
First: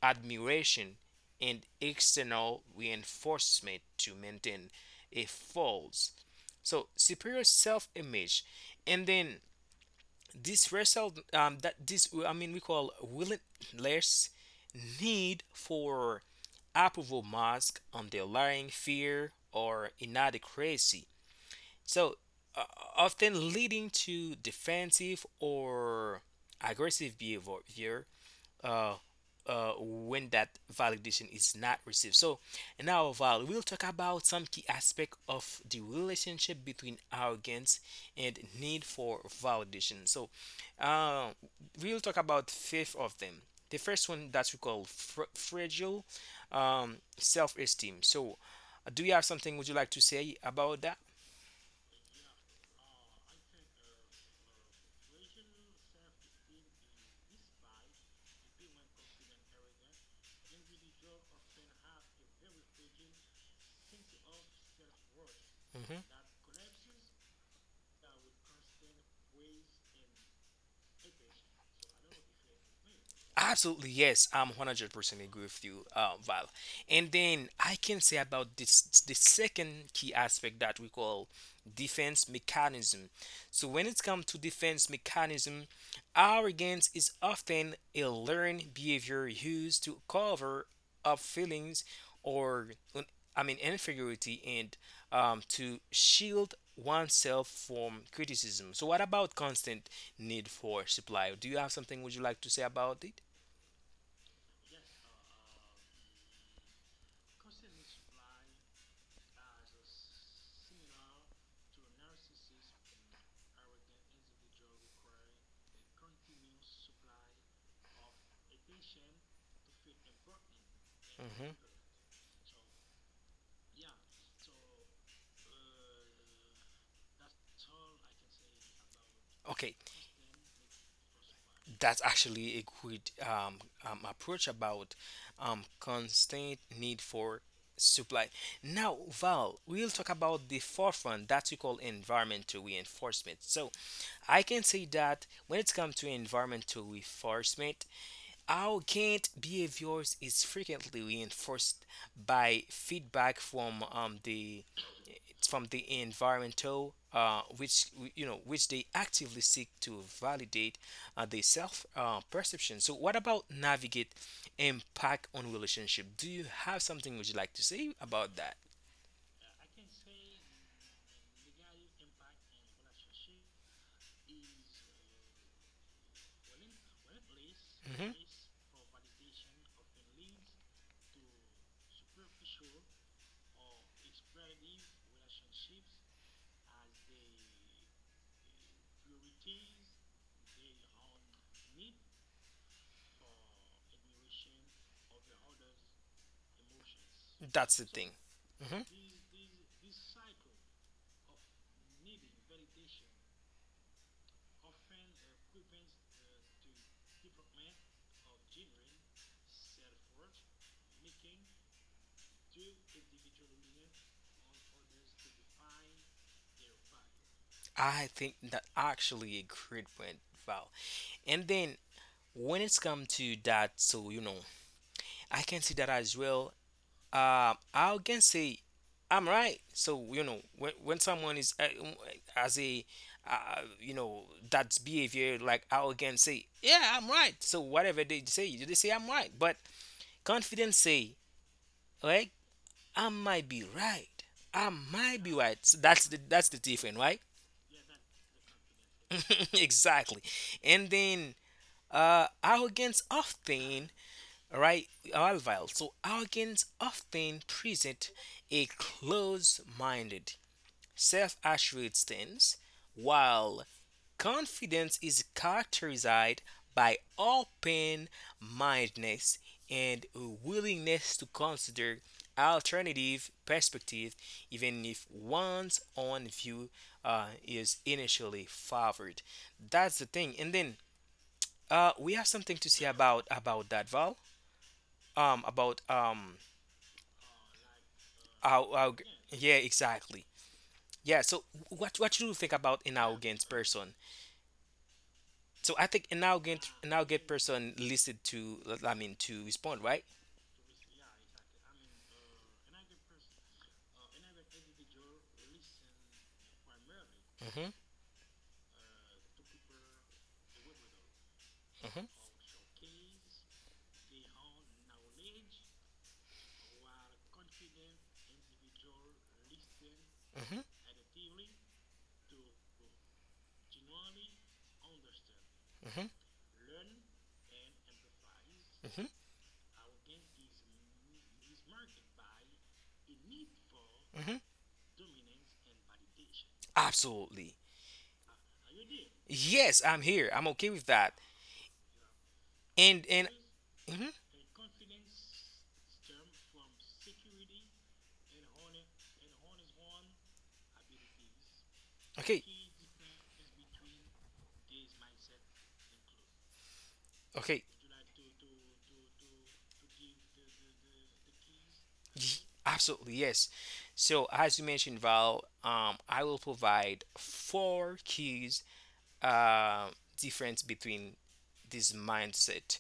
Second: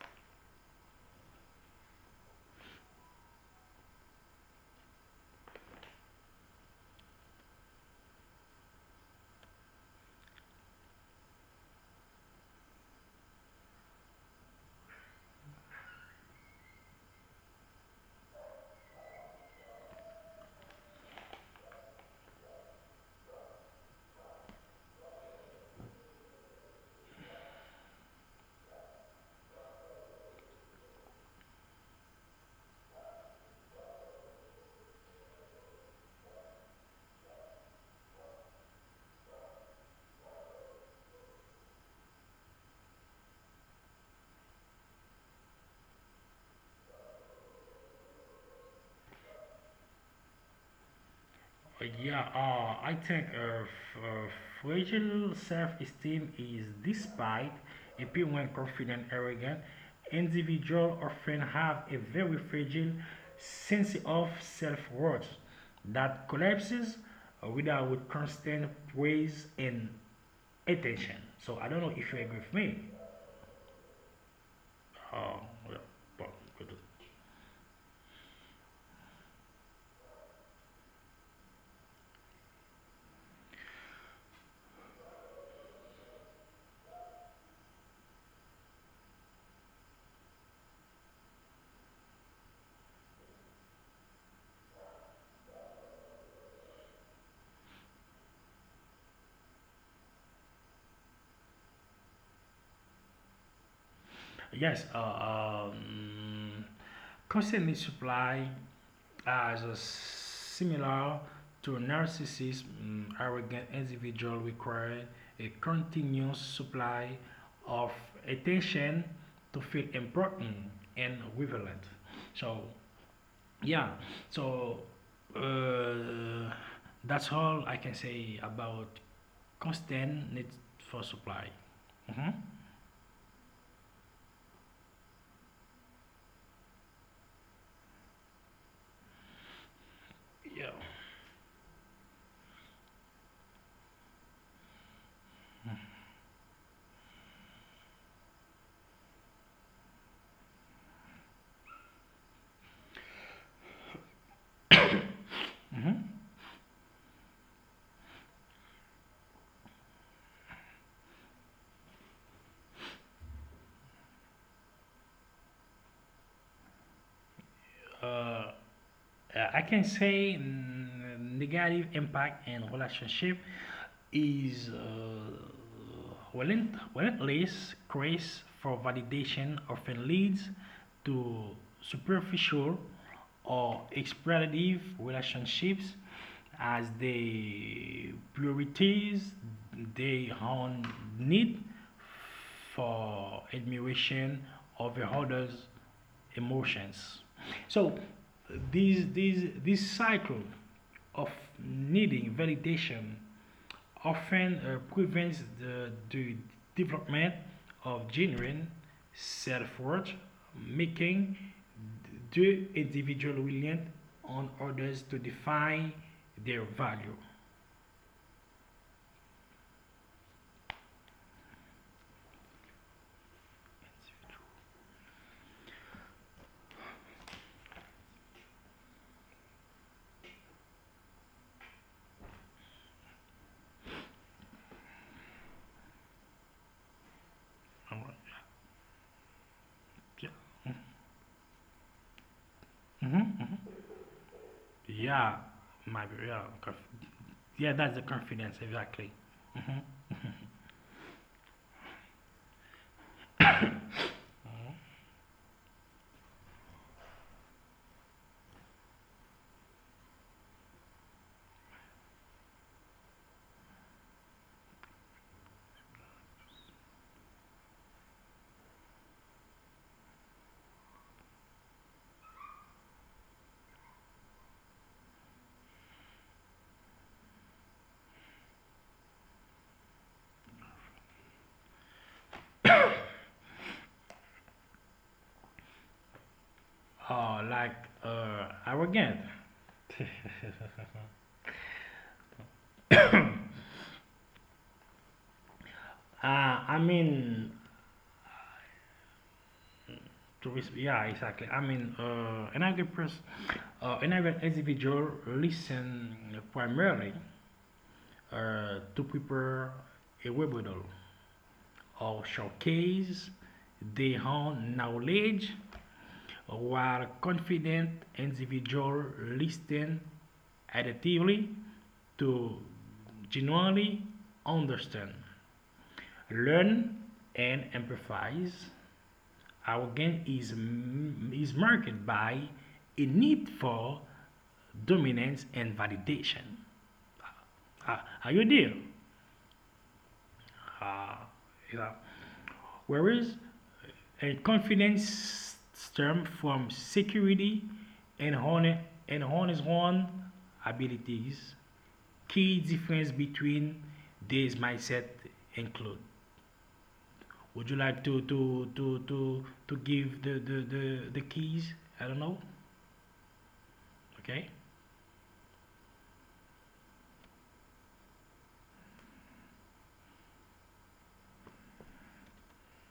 Speaker 1: admiration, and external reinforcement to maintain a false. So, superior self image. And then this result, we call relentless need for approval mask underlying fear or inadequacy. So, uh, often leading to defensive or aggressive behavior uh, when that validation is not received. So, now, Val, we'll talk about some key aspect of the relationship between arrogance and need for validation. So, uh, we'll talk about five of them. The first one that we call fragile self-esteem. So, do you have something would you like to say about that?
Speaker 2: Yeah, I think fragile self-esteem is despite appearing when confident, arrogant, individual often have a very fragile sense of self-worth that collapses without constant praise and attention. So I don't know if you agree with me.
Speaker 1: Absolutely, yes, I'm
Speaker 2: Uh,
Speaker 1: 100% agree
Speaker 2: well,
Speaker 1: with you,
Speaker 2: but-
Speaker 1: Val. And then I can say about this the second key aspect that we call defense mechanism. So when it comes to defense mechanism, arrogance is often a learned behavior used to cover up feelings or un- inferiority and to shield oneself from criticism. So what about constant need for supply? Do you have something would you like to say about it?
Speaker 2: yes, constantly supply as a similar to narcissism, mm, arrogant individual require a continuous supply of attention to feel important and
Speaker 1: Hmm.
Speaker 2: relevant. So yeah, so uh, that's all I can say about
Speaker 1: Okay,
Speaker 2: constant need for supply.
Speaker 1: that's
Speaker 2: Mhm.
Speaker 1: actually a good approach about constant need for supply. Now, Val, we'll talk about
Speaker 2: Yeah.
Speaker 1: the fourth one that we call environmental reinforcement. So, I can say that when it comes to environmental reinforcement, arrogant behaviors is frequently reinforced by feedback from the it's from
Speaker 2: Mhm.
Speaker 1: the environmental, which you know, which they actively seek to validate the self perception. So, what about navigate impact on relationship? Do you have something would you like to
Speaker 2: Uh,
Speaker 1: say about that?
Speaker 2: I can say mm, negative impact in relationship is relentless
Speaker 1: Hmm.
Speaker 2: quest for validation often leads to superficial or exploitative relationships as they prioritize their own need for admiration of the other's emotions.
Speaker 1: That's the
Speaker 2: So
Speaker 1: thing. Mm-hmm.
Speaker 2: this cycle of needing validation often prevents the development of genuine self-worth, making the individual reliant on others to define their value.
Speaker 1: I think that actually a great point, Val. And then when it's come to that, so you know, I can see that as well. I can say I'm right. So you know, when someone is as a you know that's behavior like I can say yeah I'm right. So whatever
Speaker 2: Alright.
Speaker 1: they say I'm right. But
Speaker 2: Yeah.
Speaker 1: confidence say like I might
Speaker 2: Mhm.
Speaker 1: be right. I might
Speaker 2: Yeah,
Speaker 1: be right. So
Speaker 2: my yeah,
Speaker 1: that's the
Speaker 2: okay.
Speaker 1: difference, right?
Speaker 2: Yeah, that's the confidence exactly.
Speaker 1: Exactly. And then arrogance often, right, Alvile. So arrogance often present a close minded self-assured stance, while confidence is characterized by open-mindedness and a willingness to consider alternative perspective, even if one's own view is initially favored. That's the thing. And then we have something to say about that, Val. About
Speaker 2: Uh, like
Speaker 1: our g-,
Speaker 2: arrogant.
Speaker 1: yeah, exactly. Yeah. So what do you think about an arrogant person? So I think an
Speaker 2: Uh, I
Speaker 1: arrogant, an arrogant
Speaker 2: mean,
Speaker 1: person listed to, to respond, right?
Speaker 2: yeah, exactly. I mean, another individual listen primarily
Speaker 1: Mhm.
Speaker 2: to prepare a webinar
Speaker 1: Mhm.
Speaker 2: or showcase their own knowledge, while confident individual listen
Speaker 1: Mhm.
Speaker 2: adaptively to genuinely understand.
Speaker 1: Mhm.
Speaker 2: Learn and empathize.
Speaker 1: Mhm.
Speaker 2: Our game is marked by a need for
Speaker 1: Mhm.
Speaker 2: dominance and validation.
Speaker 1: Absolutely.
Speaker 2: Uh, are you there?
Speaker 1: Yes, I'm here. I'm okay with that.
Speaker 2: Uh, you know.
Speaker 1: And
Speaker 2: Whereas
Speaker 1: mhm.
Speaker 2: a confidence stems from security and honor and honest own abilities.
Speaker 1: Okay.
Speaker 2: Key difference between these mindset include Would
Speaker 1: Okay.
Speaker 2: you like to give the keys? I don't know.
Speaker 1: Ye-. Absolutely, yes. So,
Speaker 2: Okay.
Speaker 1: as you mentioned, Val, I will provide four keys uh, difference between this mindset.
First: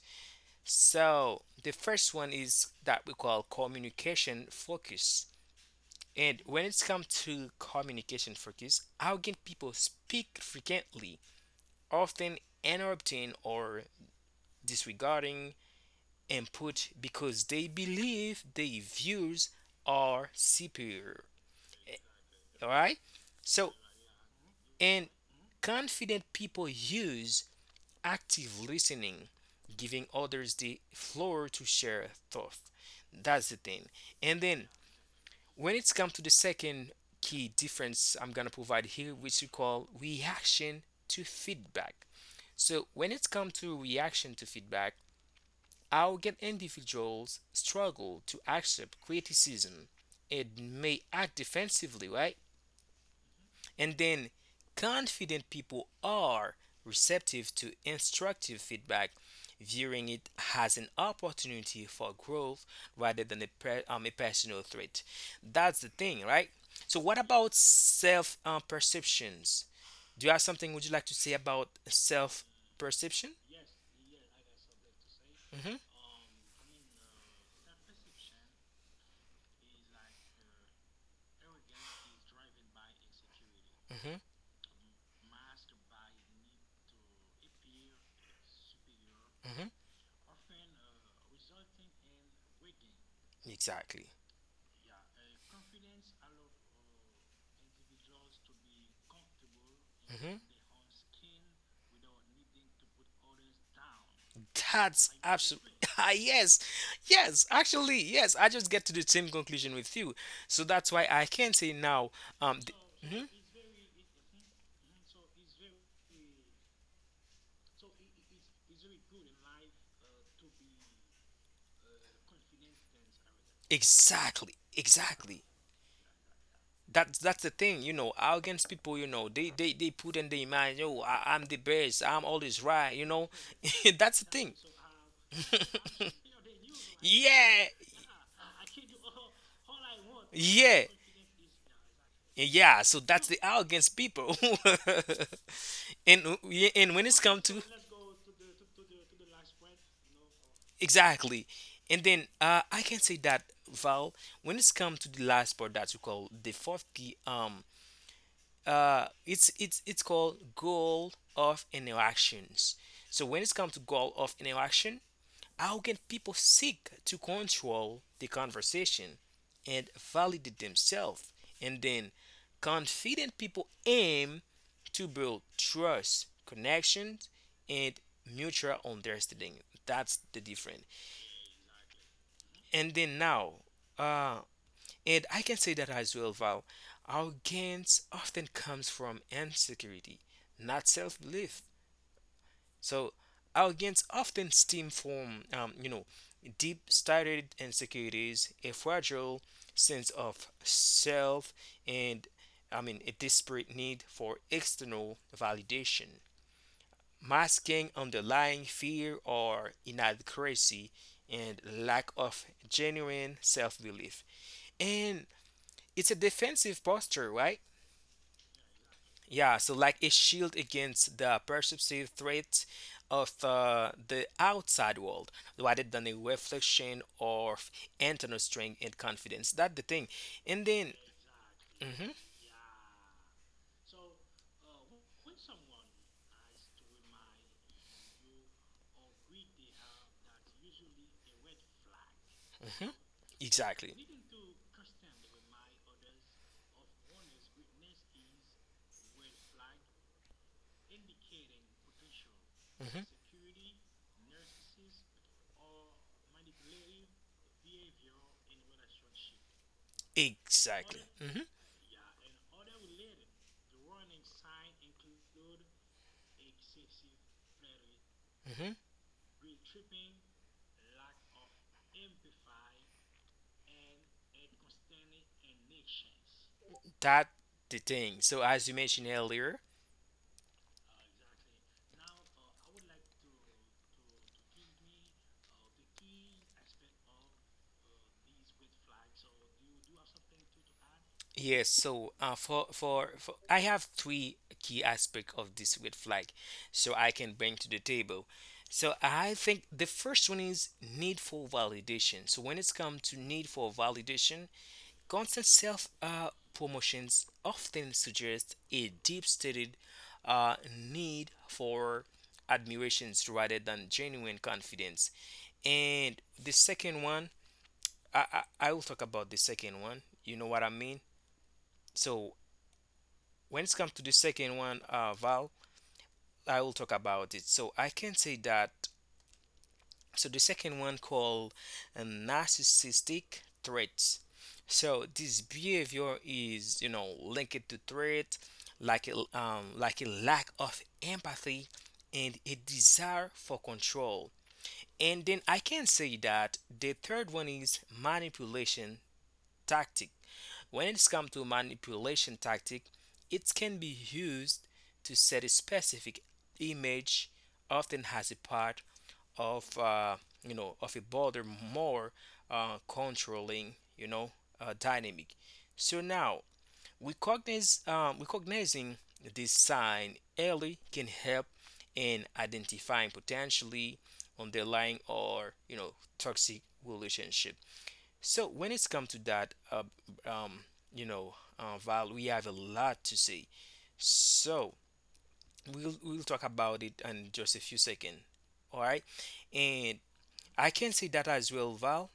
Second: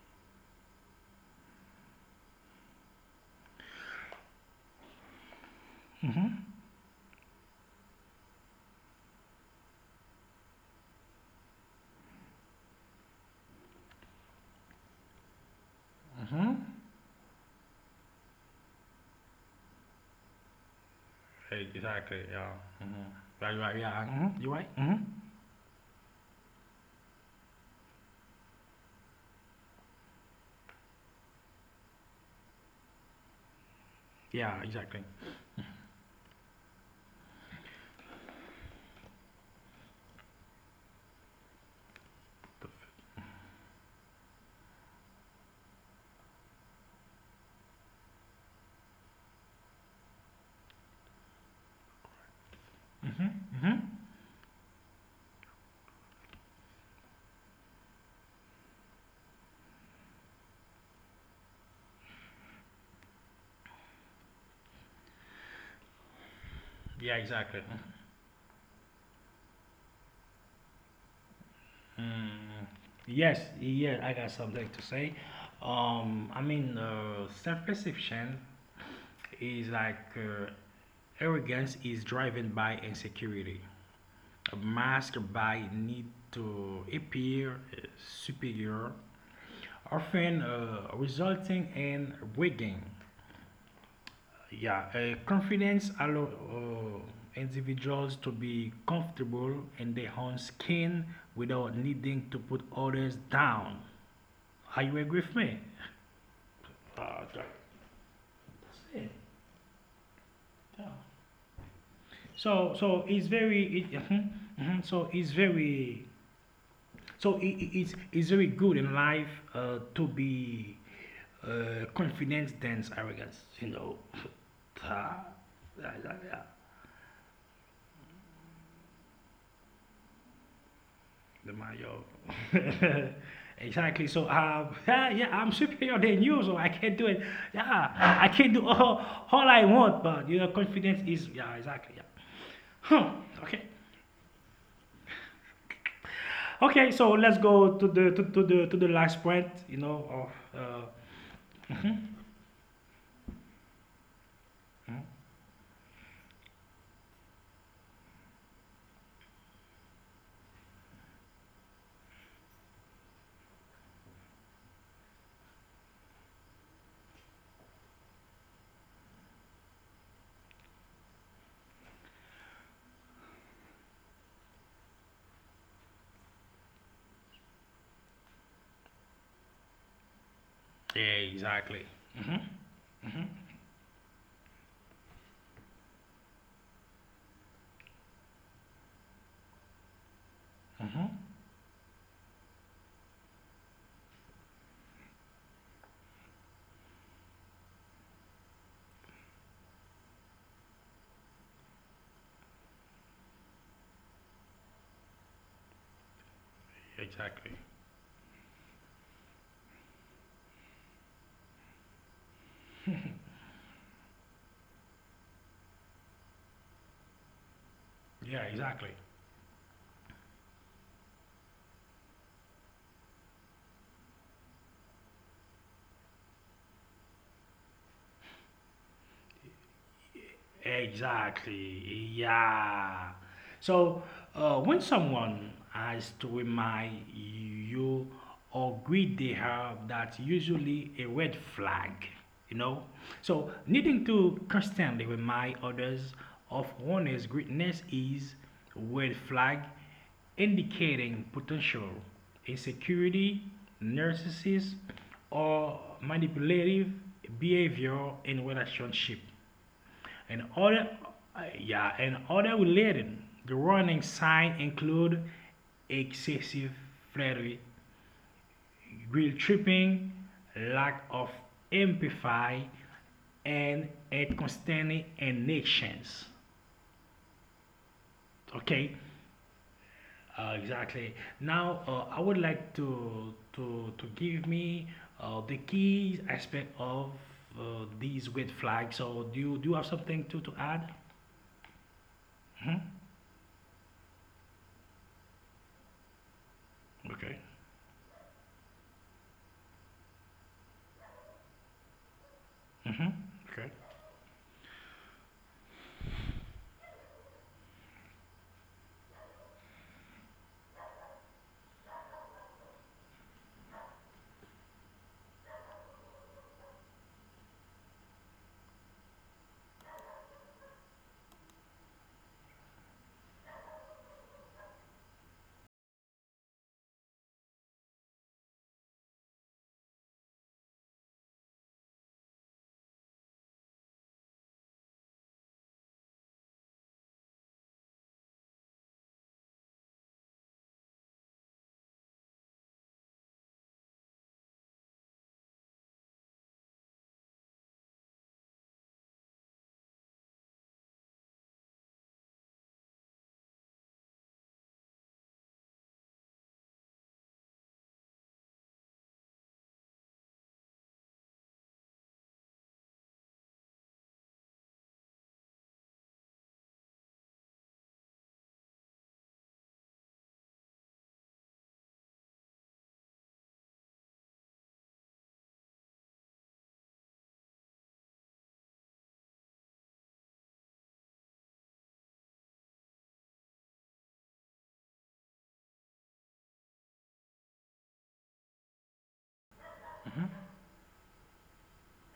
Speaker 1: So, the first one is that we call communication focus. And when it's come to communication focus, arrogant people speak frequently, often interrupting or disregarding input because they believe their views are superior.
Speaker 2: Hey, exactly. Yeah.
Speaker 1: All right.
Speaker 2: hmm Right.
Speaker 1: So,
Speaker 2: Right. Yeah. Mhm. You right? hmm
Speaker 1: and confident people use active listening, giving others the floor to share thoughts. That's the thing. And
Speaker 2: Yeah.
Speaker 1: then
Speaker 2: Exactly.
Speaker 1: when it's come to the second key difference I'm gonna provide here, which we call reaction to feedback. So when it's come to reaction to feedback, I'll get individuals struggle to accept criticism and may act defensively, right?
Speaker 2: hmm hmm
Speaker 1: And then confident people are receptive to instructive feedback, viewing it as an opportunity for growth rather than a personal threat. That's the thing, right? So,
Speaker 2: Yeah.
Speaker 1: what about
Speaker 2: Exactly. Mhm.
Speaker 1: self perceptions? Do you have something would you like to say about self
Speaker 2: Mm,
Speaker 1: perception?
Speaker 2: yes, yeah, I got something to say.
Speaker 1: Hmm.
Speaker 2: I mean, self-perception is like arrogance is driven by insecurity,
Speaker 1: Hmm.
Speaker 2: masked by need to appear uh, superior,
Speaker 1: Hmm.
Speaker 2: often resulting in bragging.
Speaker 1: Exactly.
Speaker 2: Yeah, confidence allows individuals to be comfortable in their own
Speaker 1: Hmm.
Speaker 2: skin without needing to put others down. Are you
Speaker 1: That's
Speaker 2: agree with me?
Speaker 1: absolutely yes,
Speaker 2: Uh, that,
Speaker 1: yes. Actually, yes. I just get
Speaker 2: that's
Speaker 1: to
Speaker 2: it.
Speaker 1: the same conclusion with you. So
Speaker 2: Yeah.
Speaker 1: that's why I can say now. Um,
Speaker 2: So,
Speaker 1: th-
Speaker 2: so it's
Speaker 1: Mhm.
Speaker 2: very, it, mhm, mhm, so it's very, so it's very good in life to be confident than arrogance. You know,
Speaker 1: Exactly,
Speaker 2: Ah,
Speaker 1: exactly.
Speaker 2: yeah, yeah, yeah.
Speaker 1: That's the thing, you know. Arrogant people, you know, they put in their mind, I'm
Speaker 2: The
Speaker 1: the
Speaker 2: man,
Speaker 1: best, I'm always right, you know.
Speaker 2: exactly.
Speaker 1: That's the
Speaker 2: So,
Speaker 1: thing.
Speaker 2: yeah, yeah, I'm superior than you, so I can't do it.
Speaker 1: Yeah.
Speaker 2: Yeah, I can't do all I want, but your
Speaker 1: Yeah.
Speaker 2: confidence is, yeah, exactly. Yeah.
Speaker 1: Yeah, so
Speaker 2: Huh.
Speaker 1: that's the
Speaker 2: Okay.
Speaker 1: arrogance people. And yeah,
Speaker 2: Okay.
Speaker 1: and when
Speaker 2: So
Speaker 1: it's
Speaker 2: let's
Speaker 1: come to
Speaker 2: go to the last point. You know of.
Speaker 1: exactly. And then I can say that, Val, when it's come to the last part that you call the fourth key, it's it's called goal of interactions. So when it's come to goal of interaction, how can people seek to control the conversation and validate themselves? And then confident people aim to build trust, connections, and mutual understanding. That's the difference.
Speaker 2: Yeah. Exactly.
Speaker 1: And then now, uh, and I can say that as well, Val, arrogance often comes from insecurity, not self
Speaker 2: Mm-hmm.
Speaker 1: belief. So arrogance often stems from, you know, deep-started insecurities, a fragile sense of self, and a desperate need for external validation,
Speaker 2: Exactly.
Speaker 1: masking underlying fear or inadequacy and lack of genuine self-belief. And it's a defensive posture, right?
Speaker 2: Yeah. Exactly.
Speaker 1: Yeah, so like a shield against the perceptive threat of the outside world rather than a reflection of internal strength and confidence. That's the thing. And then,
Speaker 2: Exactly.
Speaker 1: mhm,
Speaker 2: Yeah. So when someone has to remind you or greet the herb, that's usually a red flag, you know. So
Speaker 1: exactly.
Speaker 2: needing to constantly remind others of one's greatness is red flag indicating potential insecurity, narcissism, or manipulative behavior in relationship. In other,
Speaker 1: Exactly. Hmm.
Speaker 2: yeah, in other related, the warning signs include excessive flattery,
Speaker 1: Hmm.
Speaker 2: guilt tripping, lack of empathy, and inconstant connections.
Speaker 1: That the thing. So as you
Speaker 2: Okay,
Speaker 1: mentioned earlier,
Speaker 2: exactly. Now, I would like to give me the key aspect of these red flags. So, do you have something to add?
Speaker 1: yes, for I have three key aspects of this red flag, so I
Speaker 2: Okay,
Speaker 1: can bring to the table. So I think the first one is need for validation. So when it's come to need
Speaker 2: okay,
Speaker 1: for validation, constant self promotions often suggest a deep-stated need for admirations rather than genuine confidence. And the second one, I will talk about the second one. You know what I mean? So when it comes to the second one Val, I will talk about it so I can say that so the second one called narcissistic traits. So this behavior is, you know, linked to threat like like a lack of empathy and a desire for control. And then I can say that the third one is manipulation tactic. When it comes to manipulation tactic, it can be used to set a specific image, often has a part of you know, of a broader, more controlling, you know, dynamic. So now recognize recognizing this sign early can help in identifying potentially underlying or, you know, toxic relationship. So when it's come to that, um, you know, Val, we have a lot to say. So we'll talk about it in just a few seconds. All right, and I can say that as well, Val.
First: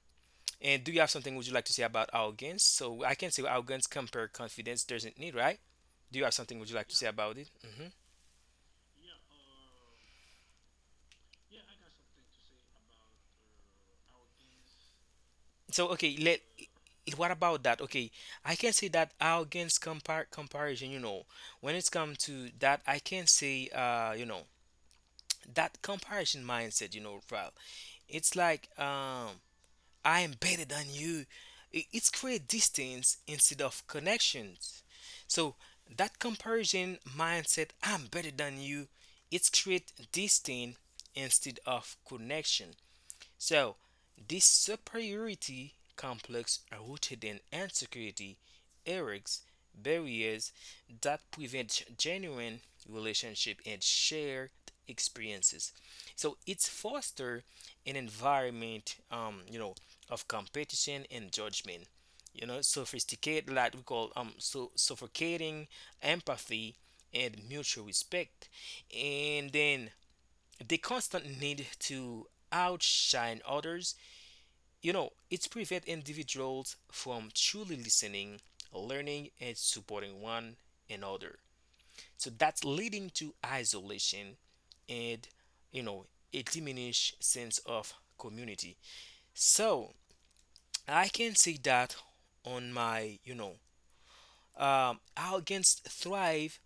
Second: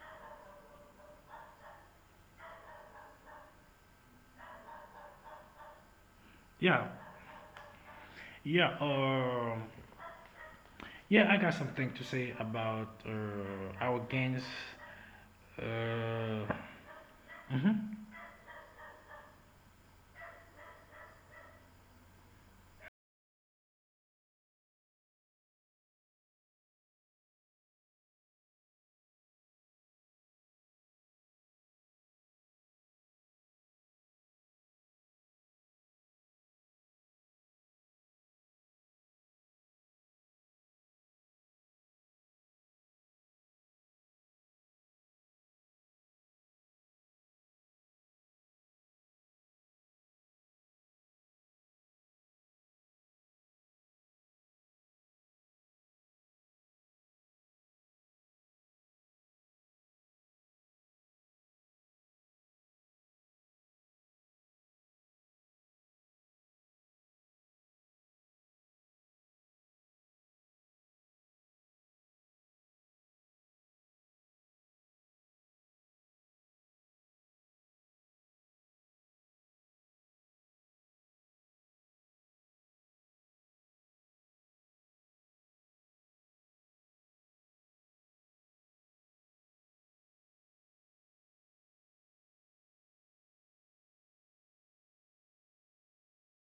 Speaker 1: And do you have something would you like to say about arrogance? So I can say arrogance compare confidence doesn't need, right? Do you have something would you like
Speaker 2: yeah.
Speaker 1: to say about it? Hmm
Speaker 2: Yeah, yeah, I got something to say about our gains.
Speaker 1: So okay, let
Speaker 2: Uh,
Speaker 1: it- what about that? Okay, I can say that arrogance compar comparison. You know, when it's come to that, I can say, you know, that comparison mindset, you know, Ralph. It's like I am better than you. It's create distance instead of connections. So that comparison mindset, I'm better than you. It's create distance instead of connection. So, this superiority complex are rooted in insecurity, errors, barriers that prevent genuine relationship and shared experiences. So it's foster an environment, you know, of competition and judgment. You know, sophisticated, like we call, so suffocating empathy and mutual respect, and then the constant need to outshine others, you know, it prevents individuals from truly listening, learning, and supporting one another. So that's leading to isolation and, you know, a diminished sense of community. So I can say that on my, you know, arrogance thrive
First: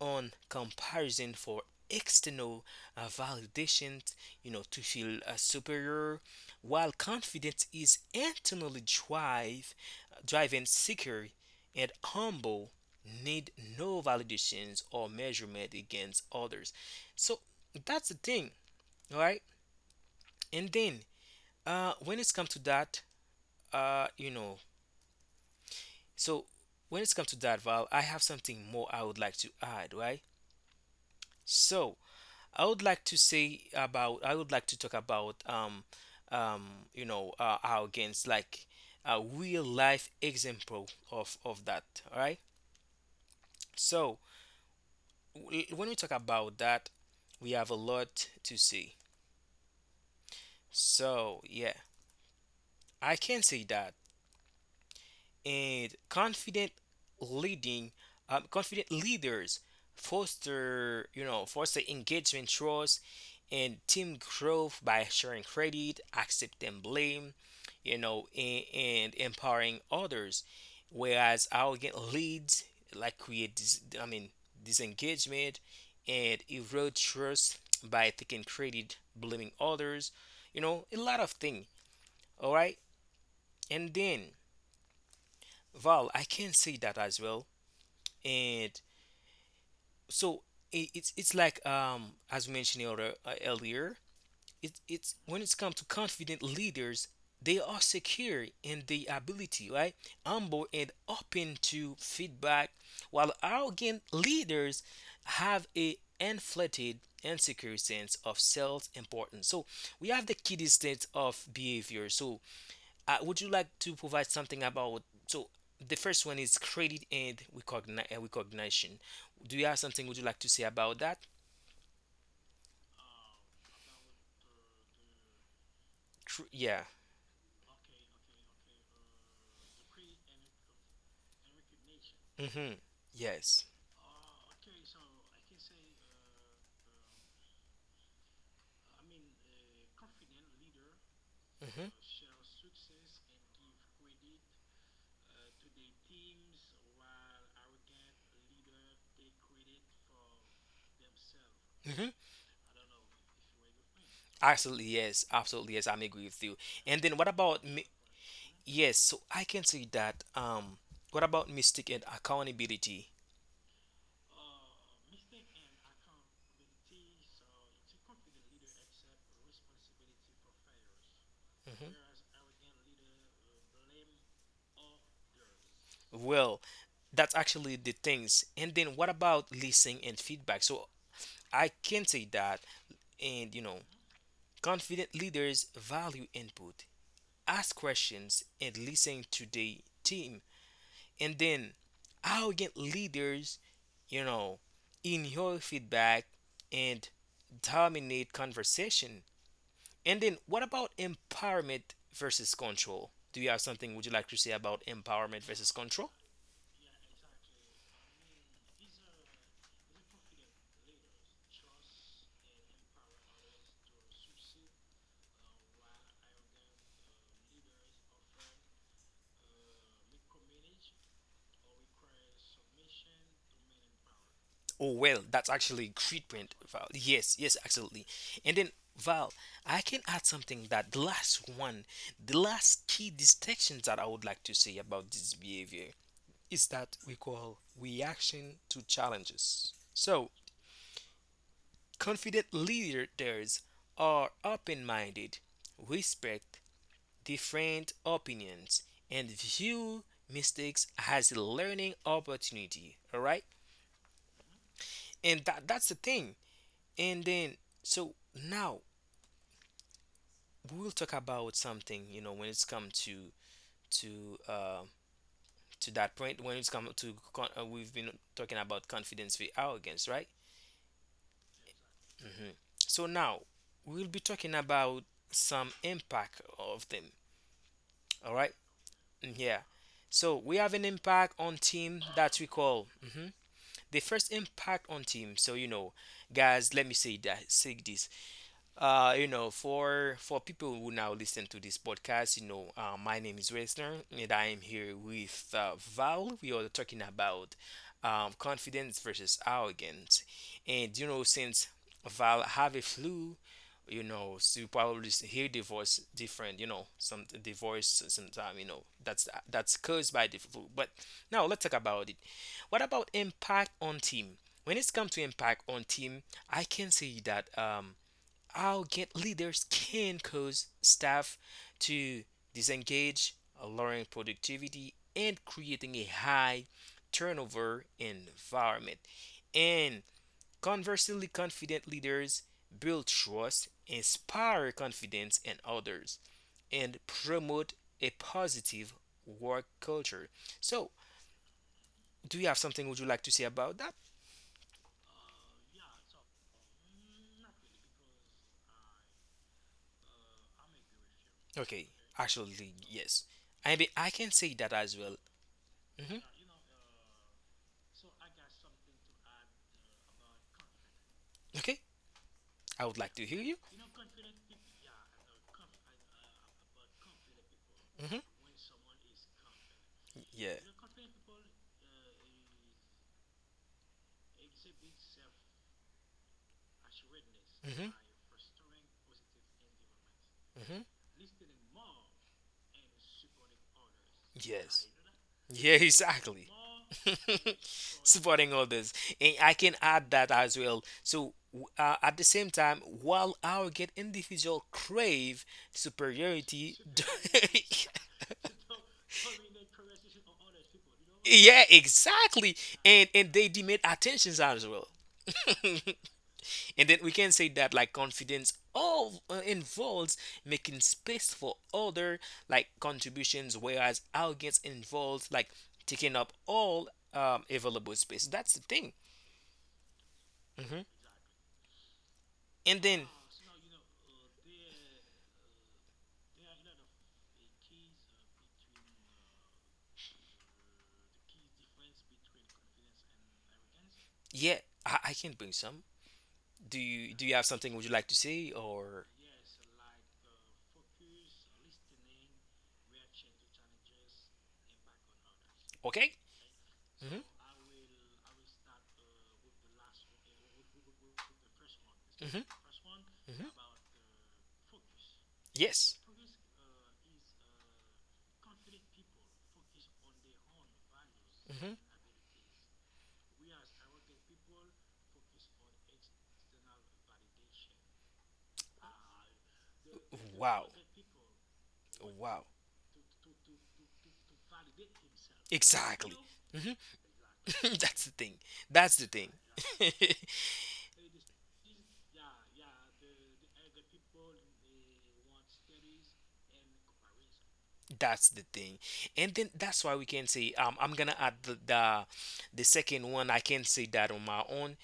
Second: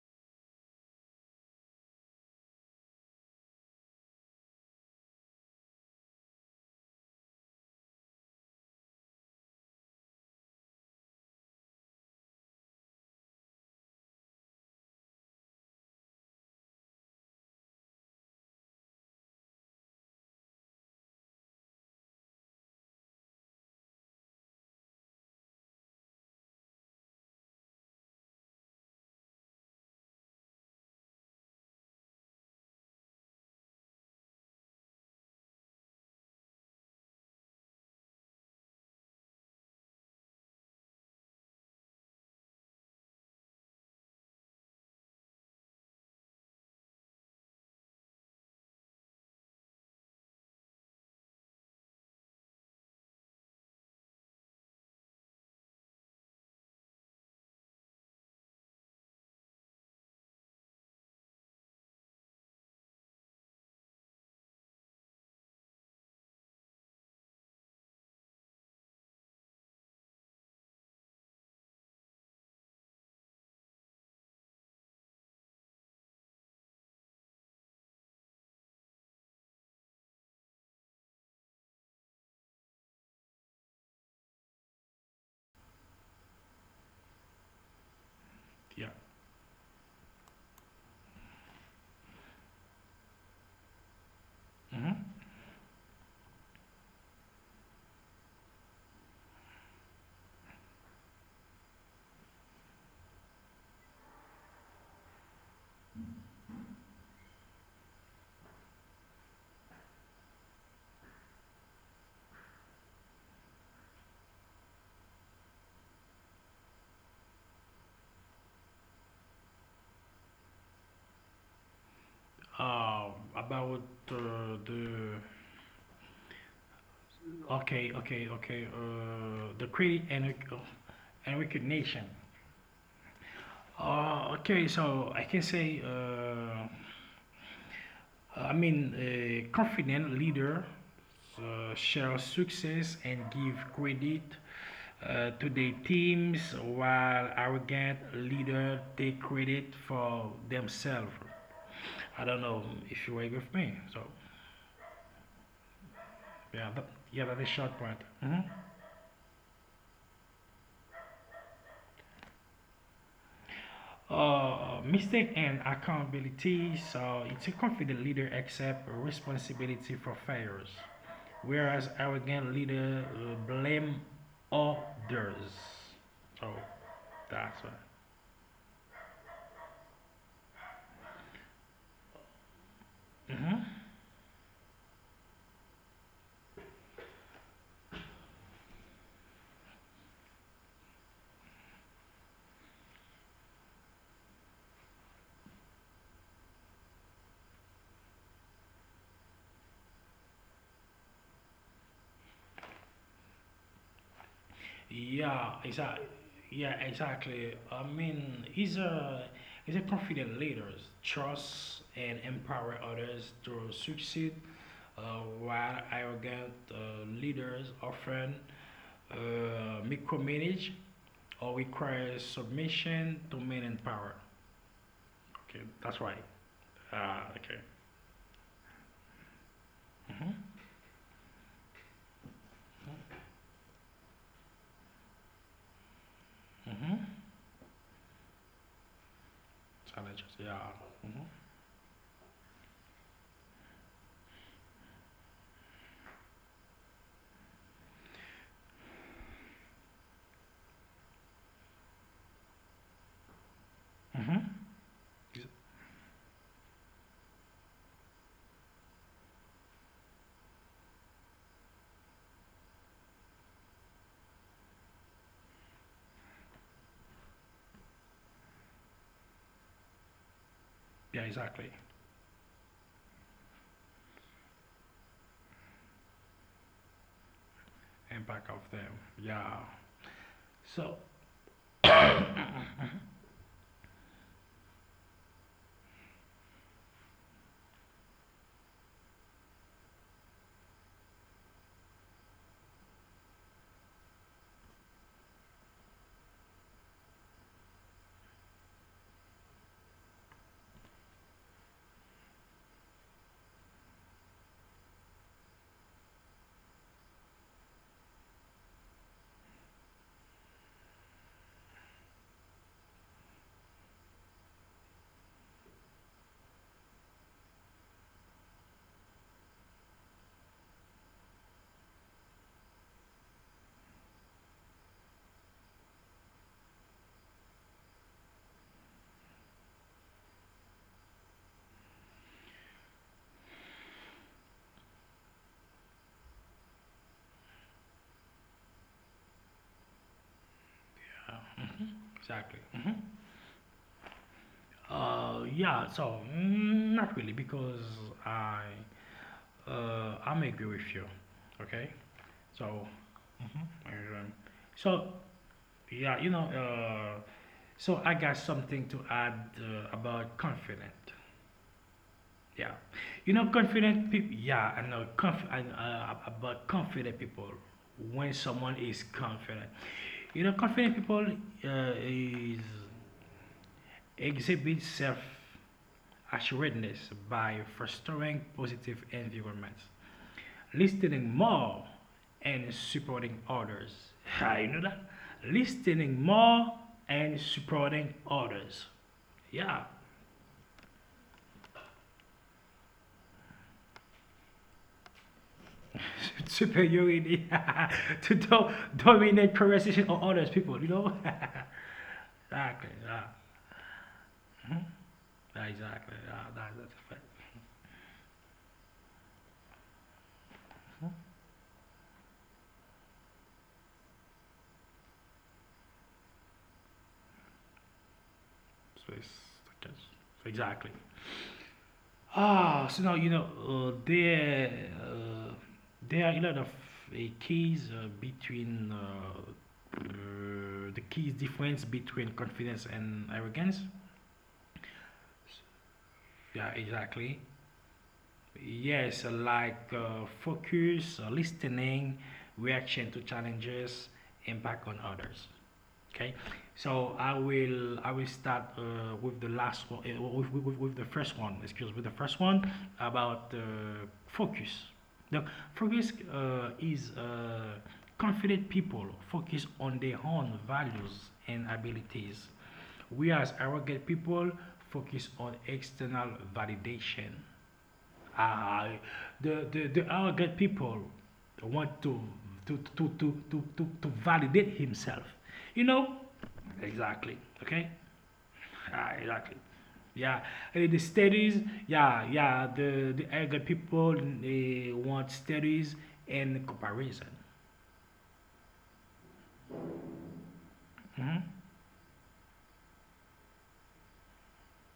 Speaker 1: on comparison for external validation, you know, to feel superior, while confidence is driven, secure and humble, need no validations or measurement against others. So that's the thing, all right? And then when it's come to that, uh, you know, so when it's come to that, Val, I have something more I would like to add, right? So I would like to talk about our games like a real life example of that. All right. So when we talk about that, we have a lot to see. So yeah, I can say that and confident leading confident leaders foster, you know, foster engagement, trust, and team growth by sharing credit, accepting blame, you know, and empowering others, whereas arrogant leads like create disengagement and erode trust by taking credit, blaming others, you know, a lot of things, all right? And then Val, I can see that as well.
Speaker 2: yeah,
Speaker 1: And so it's like, as we mentioned earlier, it, it's when it's come to confident leaders, they are secure in the ability, right, humble and open to feedback, while arrogant leaders have a inflated insecure sense of self importance. So we have the key distance of behavior. So would you like to provide something about, so the first one is recognition. Do you have something would you like to say about that?
Speaker 2: about the
Speaker 1: Yeah.
Speaker 2: okay, okay, okay, the credit and and recognition.
Speaker 1: Mm-hmm. Yes.
Speaker 2: Okay, so I can say. A confident leader
Speaker 1: Mm-hmm.
Speaker 2: share success and give credit to their teams, while arrogant leader take credit for themselves.
Speaker 1: Mm-hmm.
Speaker 2: I don't know if you agree with me. So
Speaker 1: Absolutely, yes. Absolutely, yes. I'm agree with you.
Speaker 2: yeah, that,
Speaker 1: And then
Speaker 2: yeah,
Speaker 1: what
Speaker 2: that's a
Speaker 1: about
Speaker 2: short point. Mhm.
Speaker 1: yes? So I can say that. What about mistake and accountability?
Speaker 2: Mistake and accountability. So it's a confident leader accept responsibility for failures, whereas arrogant
Speaker 1: Mm-hmm.
Speaker 2: leader blame others. So
Speaker 1: Well, that's
Speaker 2: that's what.
Speaker 1: actually the things. And then what about listening and feedback? So I can say that, and you know, confident leaders value input, ask questions, and listen to the team. And then arrogant leaders, you know, ignore feedback and dominate conversation. And then what about empowerment versus control? Do you have something would you like to say about empowerment
Speaker 2: Yeah,
Speaker 1: versus
Speaker 2: exactly.
Speaker 1: control?
Speaker 2: Yeah, exactly. He's a confident leader, trust and empower others to succeed, while arrogant leaders often uh, micromanage or requires submission, domain, and power.
Speaker 1: Oh well, that's
Speaker 2: Okay, that's
Speaker 1: actually
Speaker 2: right.
Speaker 1: great point, Val. Yes,
Speaker 2: Okay.
Speaker 1: yes, absolutely. And then Val, I can add
Speaker 2: Mm-hmm.
Speaker 1: something that the last one, the last key distinction that I would like to say about this behavior is that
Speaker 2: Mm-hmm.
Speaker 1: we call reaction to challenges.
Speaker 2: Challenges,
Speaker 1: So
Speaker 2: yeah. Mm-hmm.
Speaker 1: confident leaders are open-minded, respect different opinions, and view mistakes as a learning opportunity. All right,
Speaker 2: Mm-hmm.
Speaker 1: and that's the thing. And then, so now we will talk about something, you know, when it's come to uh, to that point. When it's come to we've been talking about confidence v arrogance, right?
Speaker 2: Yeah, exactly.
Speaker 1: So now we'll be talking about some impact of them. All
Speaker 2: Impact of
Speaker 1: right.
Speaker 2: them,
Speaker 1: Mm,
Speaker 2: yeah.
Speaker 1: yeah. So we have an
Speaker 2: So,
Speaker 1: impact on team that we call, mhm, the first impact on team. So you know, guys, let me say that say this. You know, for people who now listen to this podcast, you know, my name is Resner, and I am here with Val. We are talking about confidence versus arrogance, and you know, since Val have a flu, you know, so you probably hear the voice different. You know, some the voice sometimes, you know, that's caused by the flu. But now let's talk about it. What about impact on team? When it's come to impact on team, I can say that. How get leaders can cause staff to disengage, lowering productivity and creating a high turnover environment. And conversely, confident leaders build trust, inspire confidence in others, and promote a positive work culture. So,
Speaker 2: yeah,
Speaker 1: do you have
Speaker 2: exactly.
Speaker 1: something would you like to say about that?
Speaker 2: Yeah, so not really because I I'm agree with you.
Speaker 1: Okay,
Speaker 2: Okay,
Speaker 1: actually,
Speaker 2: so
Speaker 1: yes.
Speaker 2: hmm
Speaker 1: I mean, I
Speaker 2: um,
Speaker 1: can say that as
Speaker 2: so
Speaker 1: well.
Speaker 2: yeah,
Speaker 1: Hmm
Speaker 2: so I got something to add about confident.
Speaker 1: Okay,
Speaker 2: Yeah,
Speaker 1: I would like
Speaker 2: you
Speaker 1: to
Speaker 2: know,
Speaker 1: hear you.
Speaker 2: confident people. Yeah, I know conf- I, About confident people. When
Speaker 1: Hmm
Speaker 2: someone is confident, you know,
Speaker 1: Yeah.
Speaker 2: confident people is exhibits self-assuredness by fostering positive environments, listening more, and supporting others. Ah, you know
Speaker 1: Yes.
Speaker 2: that?
Speaker 1: Yeah,
Speaker 2: Listening
Speaker 1: exactly.
Speaker 2: more and supporting
Speaker 1: Supporting
Speaker 2: others.
Speaker 1: others. And I
Speaker 2: Yeah.
Speaker 1: can add that as well. So, at the same time, while our get individual crave superiority,
Speaker 2: Superiority to do- dominate conversation on others people, you know?
Speaker 1: yeah, exactly.
Speaker 2: Exactly, yeah.
Speaker 1: And they demand attentions as
Speaker 2: Mhm.
Speaker 1: well.
Speaker 2: Exactly, yeah. That's
Speaker 1: And
Speaker 2: a
Speaker 1: then
Speaker 2: fact.
Speaker 1: we can say that, like, confidence all involves making
Speaker 2: Mhm.
Speaker 1: space for other like contributions, whereas arrogance involves like taking up all available space. That's the thing.
Speaker 2: So it's- so so exactly.
Speaker 1: Hmm
Speaker 2: Ah,
Speaker 1: And
Speaker 2: so now
Speaker 1: then
Speaker 2: you know there are a lot of keys between the keys difference between confidence and arrogance.
Speaker 1: yeah, I can bring some.
Speaker 2: Yeah,
Speaker 1: Do you do
Speaker 2: exactly.
Speaker 1: you have something would you like to say or
Speaker 2: Yes, like focus, listening, reaction to challenges, impact on others.
Speaker 1: okay?
Speaker 2: Okay, so
Speaker 1: hmm
Speaker 2: I will start with the last one, with the first one. Excuse me, with the first
Speaker 1: hmm
Speaker 2: one about
Speaker 1: hmm
Speaker 2: focus. The
Speaker 1: Yes.
Speaker 2: focus is confident people focus on their own values and
Speaker 1: hmm
Speaker 2: abilities, whereas arrogant people focus on external validation. Ah, the arrogant
Speaker 1: Wow.
Speaker 2: people want
Speaker 1: Wow.
Speaker 2: to validate himself. You know?
Speaker 1: Exactly. hmm
Speaker 2: Exactly. Okay?
Speaker 1: That's the thing. That's the
Speaker 2: Ah,
Speaker 1: thing.
Speaker 2: exactly. Yeah. The studies, yeah, yeah, the arrogant people they want studies and comparison.
Speaker 1: That's the thing. And then that's why we can say, I'm gonna add
Speaker 2: Mhm.
Speaker 1: the second one. I can say that on my own.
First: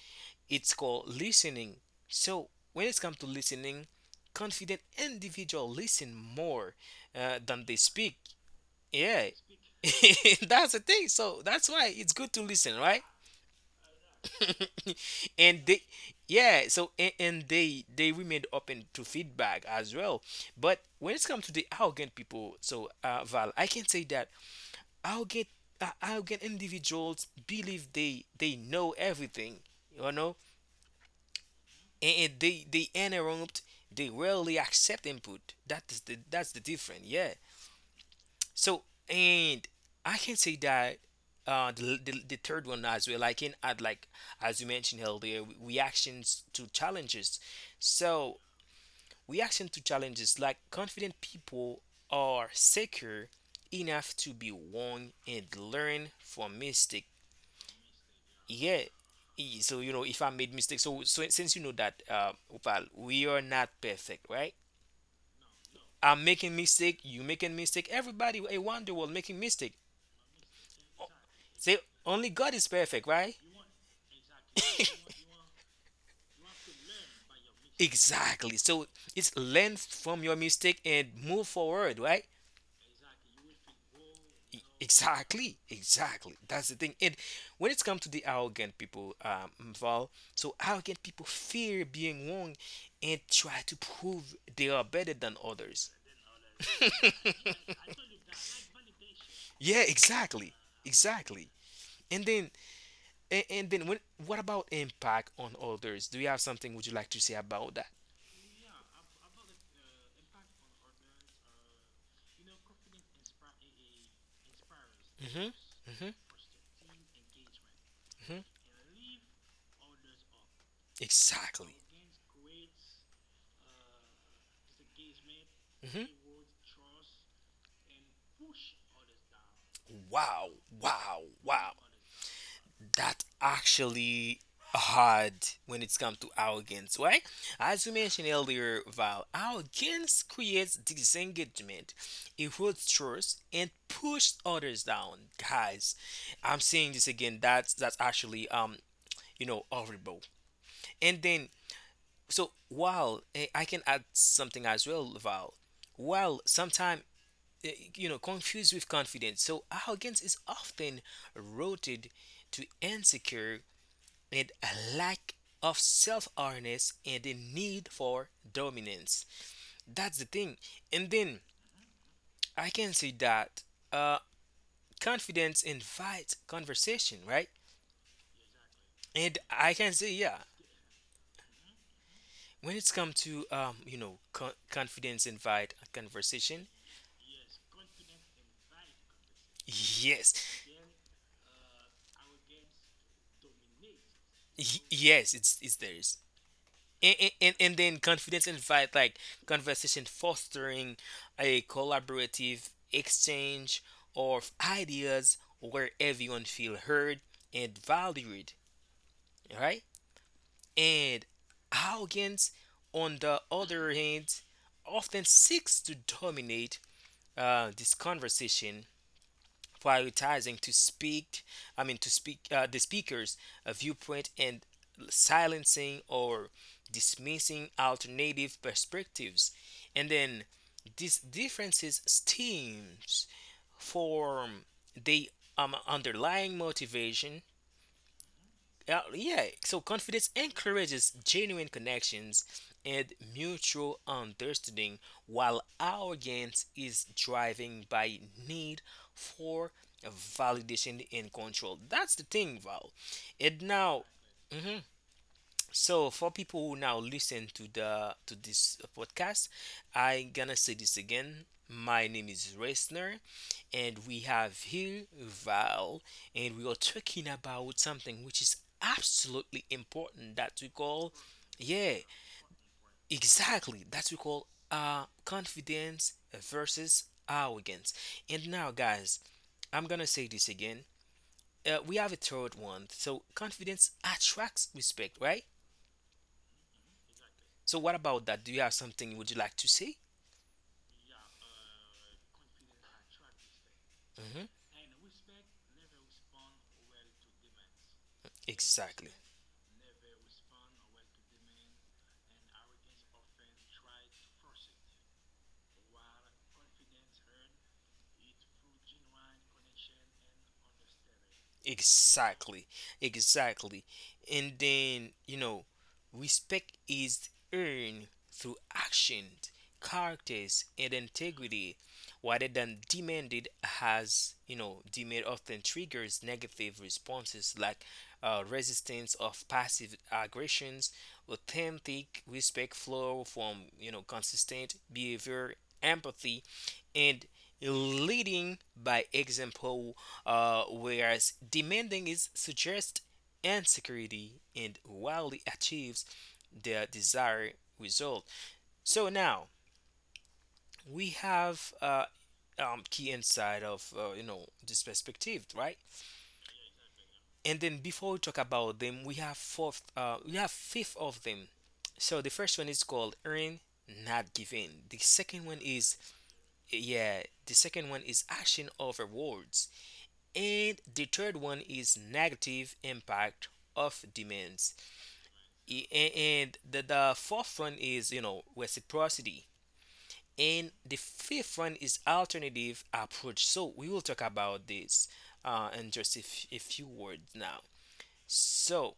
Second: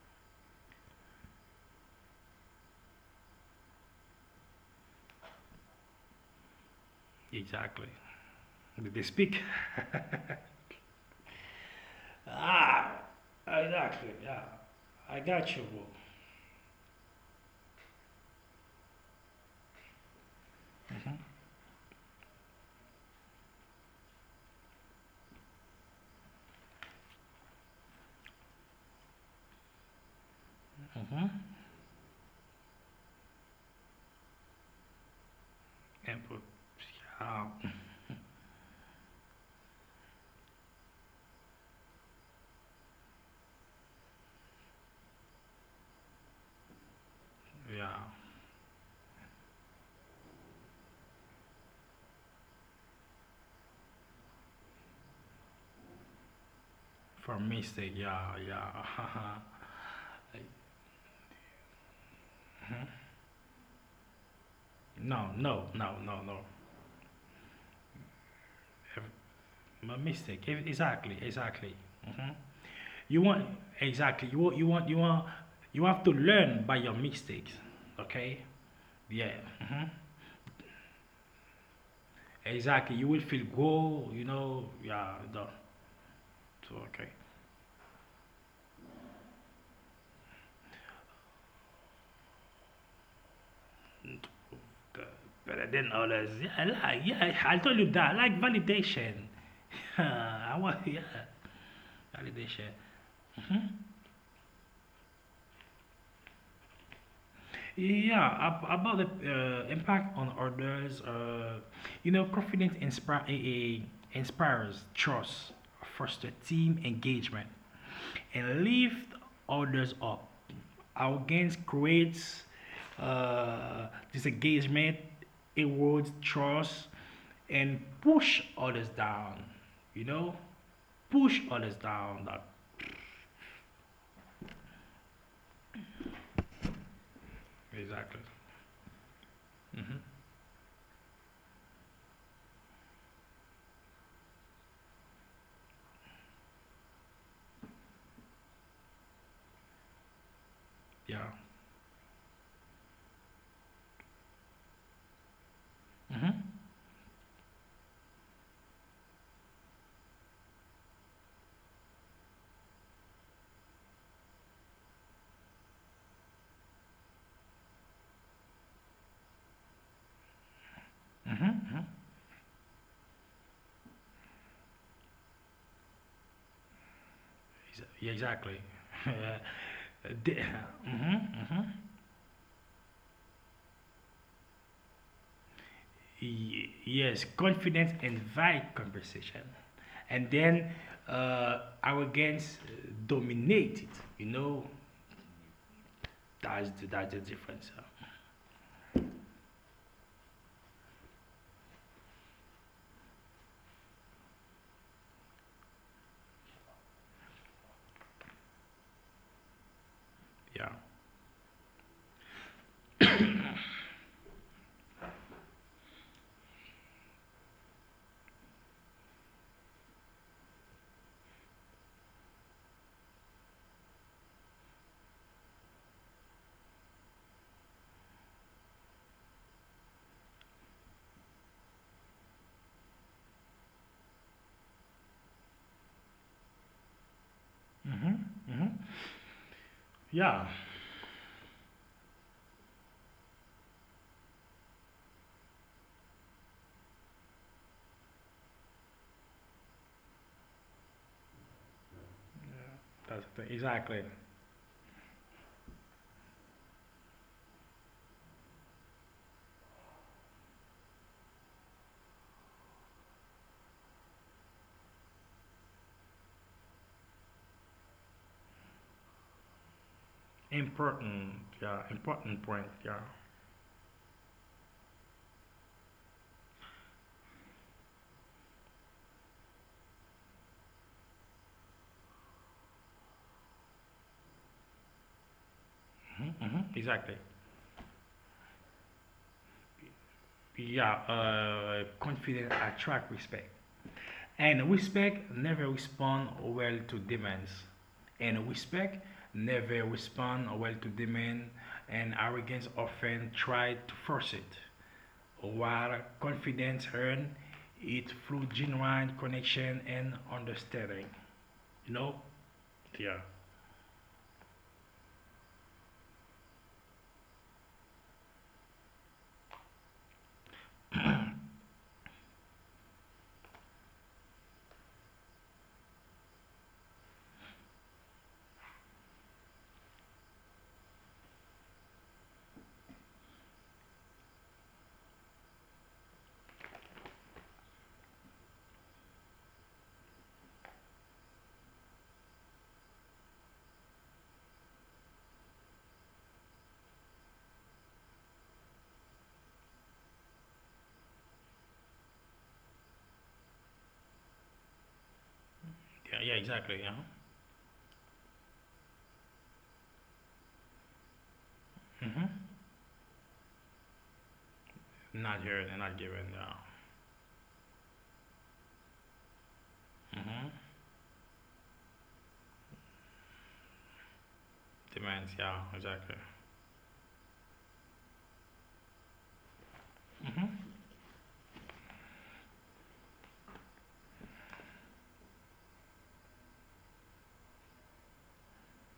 Speaker 1: It's called listening. So when it comes to listening, confident individual listen more than they
Speaker 2: Exactly.
Speaker 1: speak.
Speaker 2: Did they
Speaker 1: Yeah,
Speaker 2: speak?
Speaker 1: that's the thing. So that's why it's good to listen,
Speaker 2: Ah,
Speaker 1: right?
Speaker 2: exactly. Yeah. I got
Speaker 1: And
Speaker 2: you, bro.
Speaker 1: they, yeah. So and they remained open to feedback as well. But when it comes to the arrogant people, so Val, I can say that arrogant arrogant individuals believe they know everything, you know, and they interrupt. They rarely accept input. That is
Speaker 2: Input.
Speaker 1: the difference. Yeah.
Speaker 2: Ah,
Speaker 1: So and I can say that the third one as well. I can add, like, as you mentioned earlier, reactions to challenges.
Speaker 2: yeah.
Speaker 1: So reaction to challenges, like confident people are secure enough to be wrong and learn from mistake.
Speaker 2: For mistake, yeah,
Speaker 1: Yeah.
Speaker 2: yeah.
Speaker 1: So you know if I
Speaker 2: Like,
Speaker 1: made mistakes. So so since you know that, Opal, we are not perfect, right?
Speaker 2: no, no, no, no,
Speaker 1: I'm
Speaker 2: no.
Speaker 1: making mistake. You making mistake. Everybody, a wonder world
Speaker 2: Ev-
Speaker 1: making mistake.
Speaker 2: My mistake. Exactly, exactly.
Speaker 1: So
Speaker 2: Hmm.
Speaker 1: only God is perfect,
Speaker 2: You
Speaker 1: right?
Speaker 2: want exactly. You want. You want. You want. You have to learn by your mistakes. Okay.
Speaker 1: Exactly. So
Speaker 2: Yeah.
Speaker 1: it's
Speaker 2: Hmm.
Speaker 1: learn from your mistake and move forward, right?
Speaker 2: Exactly. You will feel go. You know. Yeah.
Speaker 1: Exactly, exactly.
Speaker 2: So,
Speaker 1: That's the thing.
Speaker 2: okay.
Speaker 1: And when it's come to the arrogant people, Val, so arrogant people fear being wrong and try to prove they are
Speaker 2: The,
Speaker 1: better than
Speaker 2: better than
Speaker 1: others.
Speaker 2: others. Yeah. I like. Yeah. I told you that. I like validation.
Speaker 1: Yeah,
Speaker 2: I
Speaker 1: exactly,
Speaker 2: want. Yeah.
Speaker 1: exactly. And then,
Speaker 2: Validation.
Speaker 1: when what about impact on others? Do you have something would you like to say about that?
Speaker 2: About the impact on others, you know, confidence inspire, eh, eh, inspires trust,
Speaker 1: Hmm hmm
Speaker 2: foster team engagement,
Speaker 1: hmm
Speaker 2: and lift others up. Arrogance
Speaker 1: Exactly.
Speaker 2: creates disengagement,
Speaker 1: hmm
Speaker 2: erodes trust, and push others down. You know,
Speaker 1: Wow. Wow.
Speaker 2: push
Speaker 1: Wow.
Speaker 2: others down. That
Speaker 1: That actually hard when it's come to arrogance, right? As you
Speaker 2: exactly.
Speaker 1: mentioned earlier, Val,
Speaker 2: Hmm.
Speaker 1: arrogance creates disengagement, erodes trust, and pushes others down. Guys, I'm saying this again. That's actually, you know, horrible. And
Speaker 2: Yeah.
Speaker 1: then so while I can add something as well, Val, while
Speaker 2: Hmm.
Speaker 1: sometimes you know confused with confidence, so arrogance is often rooted to insecure and a lack of self-awareness and a need for dominance. That's the thing. And then
Speaker 2: Hmm. Hmm.
Speaker 1: I can say that uh, confidence invites conversation, right?
Speaker 2: Yeah, exactly.
Speaker 1: And I can say, yeah,
Speaker 2: The, uh mhm, mhm.
Speaker 1: when it's come to confidence invite a conversation.
Speaker 2: Yes, confidence invite conversation,
Speaker 1: Yes,
Speaker 2: and then arrogance dominate it. You know,
Speaker 1: Yes, it's theirs.
Speaker 2: that's the
Speaker 1: And
Speaker 2: difference.
Speaker 1: then confidence invite like conversation fostering a collaborative exchange of ideas where everyone feel heard and valued, right?
Speaker 2: Yeah.
Speaker 1: And arrogance, on the other hand, often seeks to dominate this conversation prioritizing to speak, I mean, to speak the speaker's viewpoint and silencing or dismissing alternative perspectives. And then these differences stems from the underlying motivation
Speaker 2: Mhm, mhm.
Speaker 1: yeah, so confidence
Speaker 2: Yeah.
Speaker 1: encourages genuine connections and mutual understanding, while arrogance is driven by need for validation and control. That's the thing, Val.
Speaker 2: That's the,
Speaker 1: And now,
Speaker 2: exactly
Speaker 1: so for people who now listen to the to this podcast, I gonna say this again. My name is Resner, and we have here Val, and we are talking about something which is absolutely important that we call,
Speaker 2: important. Yeah,
Speaker 1: yeah,
Speaker 2: important point. Yeah.
Speaker 1: exactly that we call confidence versus arrogance. And now, guys, I'm gonna say this again. We have a third one. So confidence attracts respect, right?
Speaker 2: Mhm, mhm, exactly.
Speaker 1: So what about that? Do you have something would like to say?
Speaker 2: Yeah. Confidence attract respect.
Speaker 1: Hmm.
Speaker 2: And respect never respond well to demands. And respect
Speaker 1: Exactly.
Speaker 2: never respond well to demand and arrogance often try to force it. While confidence earns it through genuine connection and understanding. You know?
Speaker 1: Exactly.
Speaker 2: Yeah.
Speaker 1: Exactly. And then, you know, respect is earned through actions, characters, and integrity, rather than demanded as you know. Demand often triggers negative responses like resistance of passive aggressions. Authentic respect flow from you know consistent behavior, empathy, and leading by example. Whereas demanding is suggest and security and wildly achieves their desired result. So now we have key insight of you know this perspective, right?
Speaker 2: Yeah, yeah exactly, yeah.
Speaker 1: And then before we talk about them, we have we have fifth of them. So
Speaker 2: Mm-hmm.
Speaker 1: the first one is called earn, not giving. The
Speaker 2: Not
Speaker 1: second one
Speaker 2: heard and
Speaker 1: is
Speaker 2: not given, yeah.
Speaker 1: action over words,
Speaker 2: Mm-hmm.
Speaker 1: and the third one is negative impact of demands.
Speaker 2: Demands, yeah,
Speaker 1: I-
Speaker 2: exactly.
Speaker 1: a- and the fourth one is you know reciprocity
Speaker 2: Mm-hmm.
Speaker 1: and the fifth one is alternative approach, so we will talk about this in just a few words now. So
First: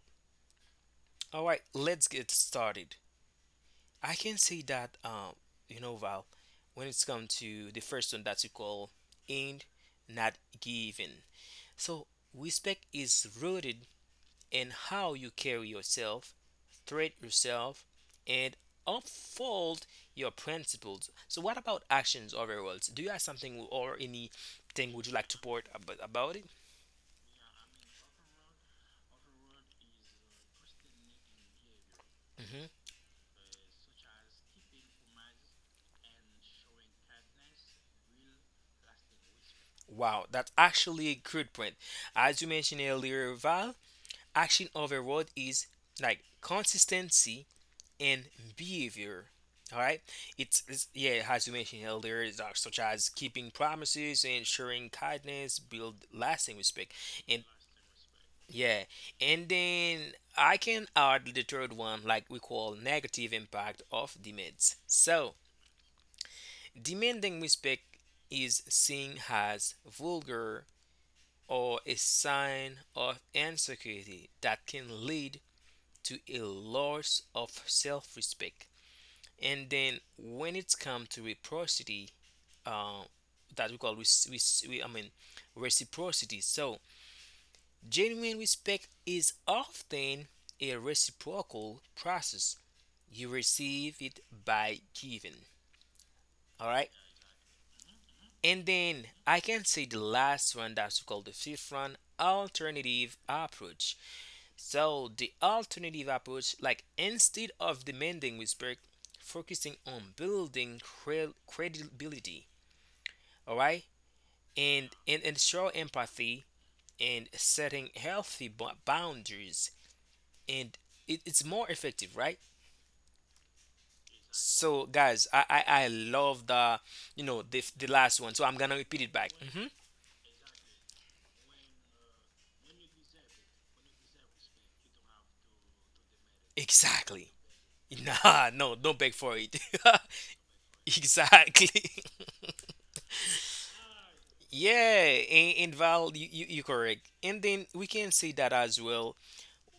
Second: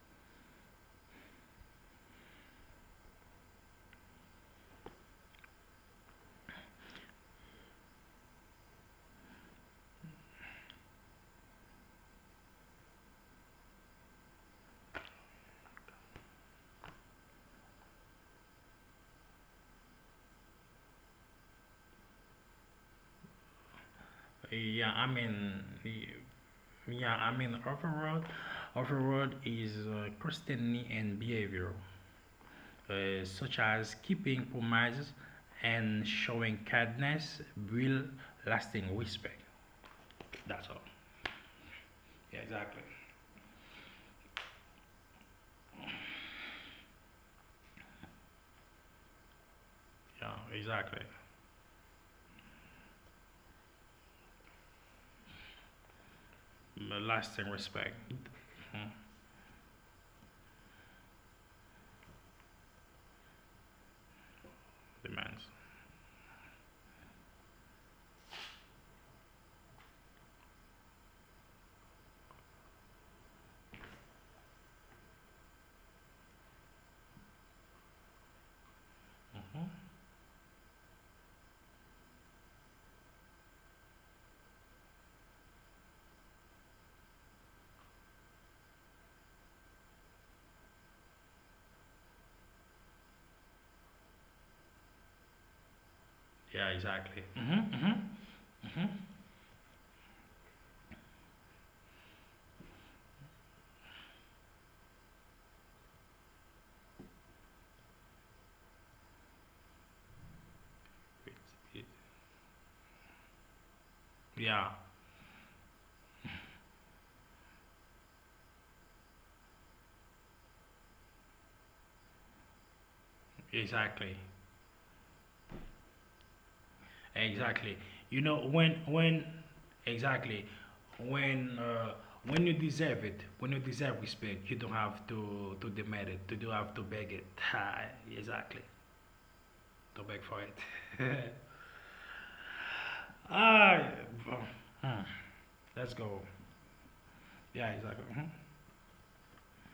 Speaker 1: all right, let's get started. I can say that you know Val, when it's come to the first one that you call in not giving, so respect is rooted and how you carry yourself, treat yourself, and unfold your principles. So, what about actions overall? So do you have something or anything
Speaker 2: Yeah,
Speaker 1: would you
Speaker 2: I
Speaker 1: like to
Speaker 2: mean,
Speaker 1: about it?
Speaker 2: Overall, overall is constantly and behavior,
Speaker 1: Mhm.
Speaker 2: such as keeping promises and showing kindness, build lasting respect.
Speaker 1: Wow, that's
Speaker 2: That's all.
Speaker 1: actually a good point. As you
Speaker 2: Yeah,
Speaker 1: mentioned
Speaker 2: exactly.
Speaker 1: earlier, Val, action overall is like consistency and behavior. All right,
Speaker 2: Yeah,
Speaker 1: it's
Speaker 2: exactly.
Speaker 1: yeah, as you mentioned earlier, is, such as keeping promises, ensuring kindness, build lasting respect, and
Speaker 2: Lasting respect.
Speaker 1: yeah,
Speaker 2: Mhm.
Speaker 1: and then I can add the third one, like we call negative impact of demands. So,
Speaker 2: Demands.
Speaker 1: demanding respect is seen as vulgar or a sign of insecurity that can lead to a loss of self-respect. And
Speaker 2: Hmm.
Speaker 1: then when it's come to reciprocity, uh, that we call I mean reciprocity. So, genuine respect is often a reciprocal process. You receive it by giving. All
Speaker 2: Yeah,
Speaker 1: right.
Speaker 2: exactly. Hmm. Hmm.
Speaker 1: And
Speaker 2: Hmm.
Speaker 1: then I can say the last one that's called the fifth one, alternative approach. So, the alternative approach, like instead of demanding respect, focusing on building credibility, all right,
Speaker 2: Yeah,
Speaker 1: and ensure empathy and setting healthy boundaries. And it's more effective, right?
Speaker 2: exactly.
Speaker 1: So guys, I love the you know
Speaker 2: Exactly.
Speaker 1: the last
Speaker 2: You
Speaker 1: one.
Speaker 2: know
Speaker 1: So I'm gonna repeat it back.
Speaker 2: when
Speaker 1: Hmm.
Speaker 2: exactly when uh, when you deserve it, when you deserve respect, you don't have to demand it. You don't have to beg it.
Speaker 1: Exactly.
Speaker 2: Ah,
Speaker 1: Nah,
Speaker 2: exactly.
Speaker 1: no, don't beg for it.
Speaker 2: To beg for it.
Speaker 1: Exactly.
Speaker 2: ah, bro.
Speaker 1: Yeah,
Speaker 2: Hmm.
Speaker 1: and
Speaker 2: Let's
Speaker 1: Val,
Speaker 2: go.
Speaker 1: you correct. And then
Speaker 2: Yeah,
Speaker 1: we
Speaker 2: exactly.
Speaker 1: can say
Speaker 2: Mhm.
Speaker 1: that as well.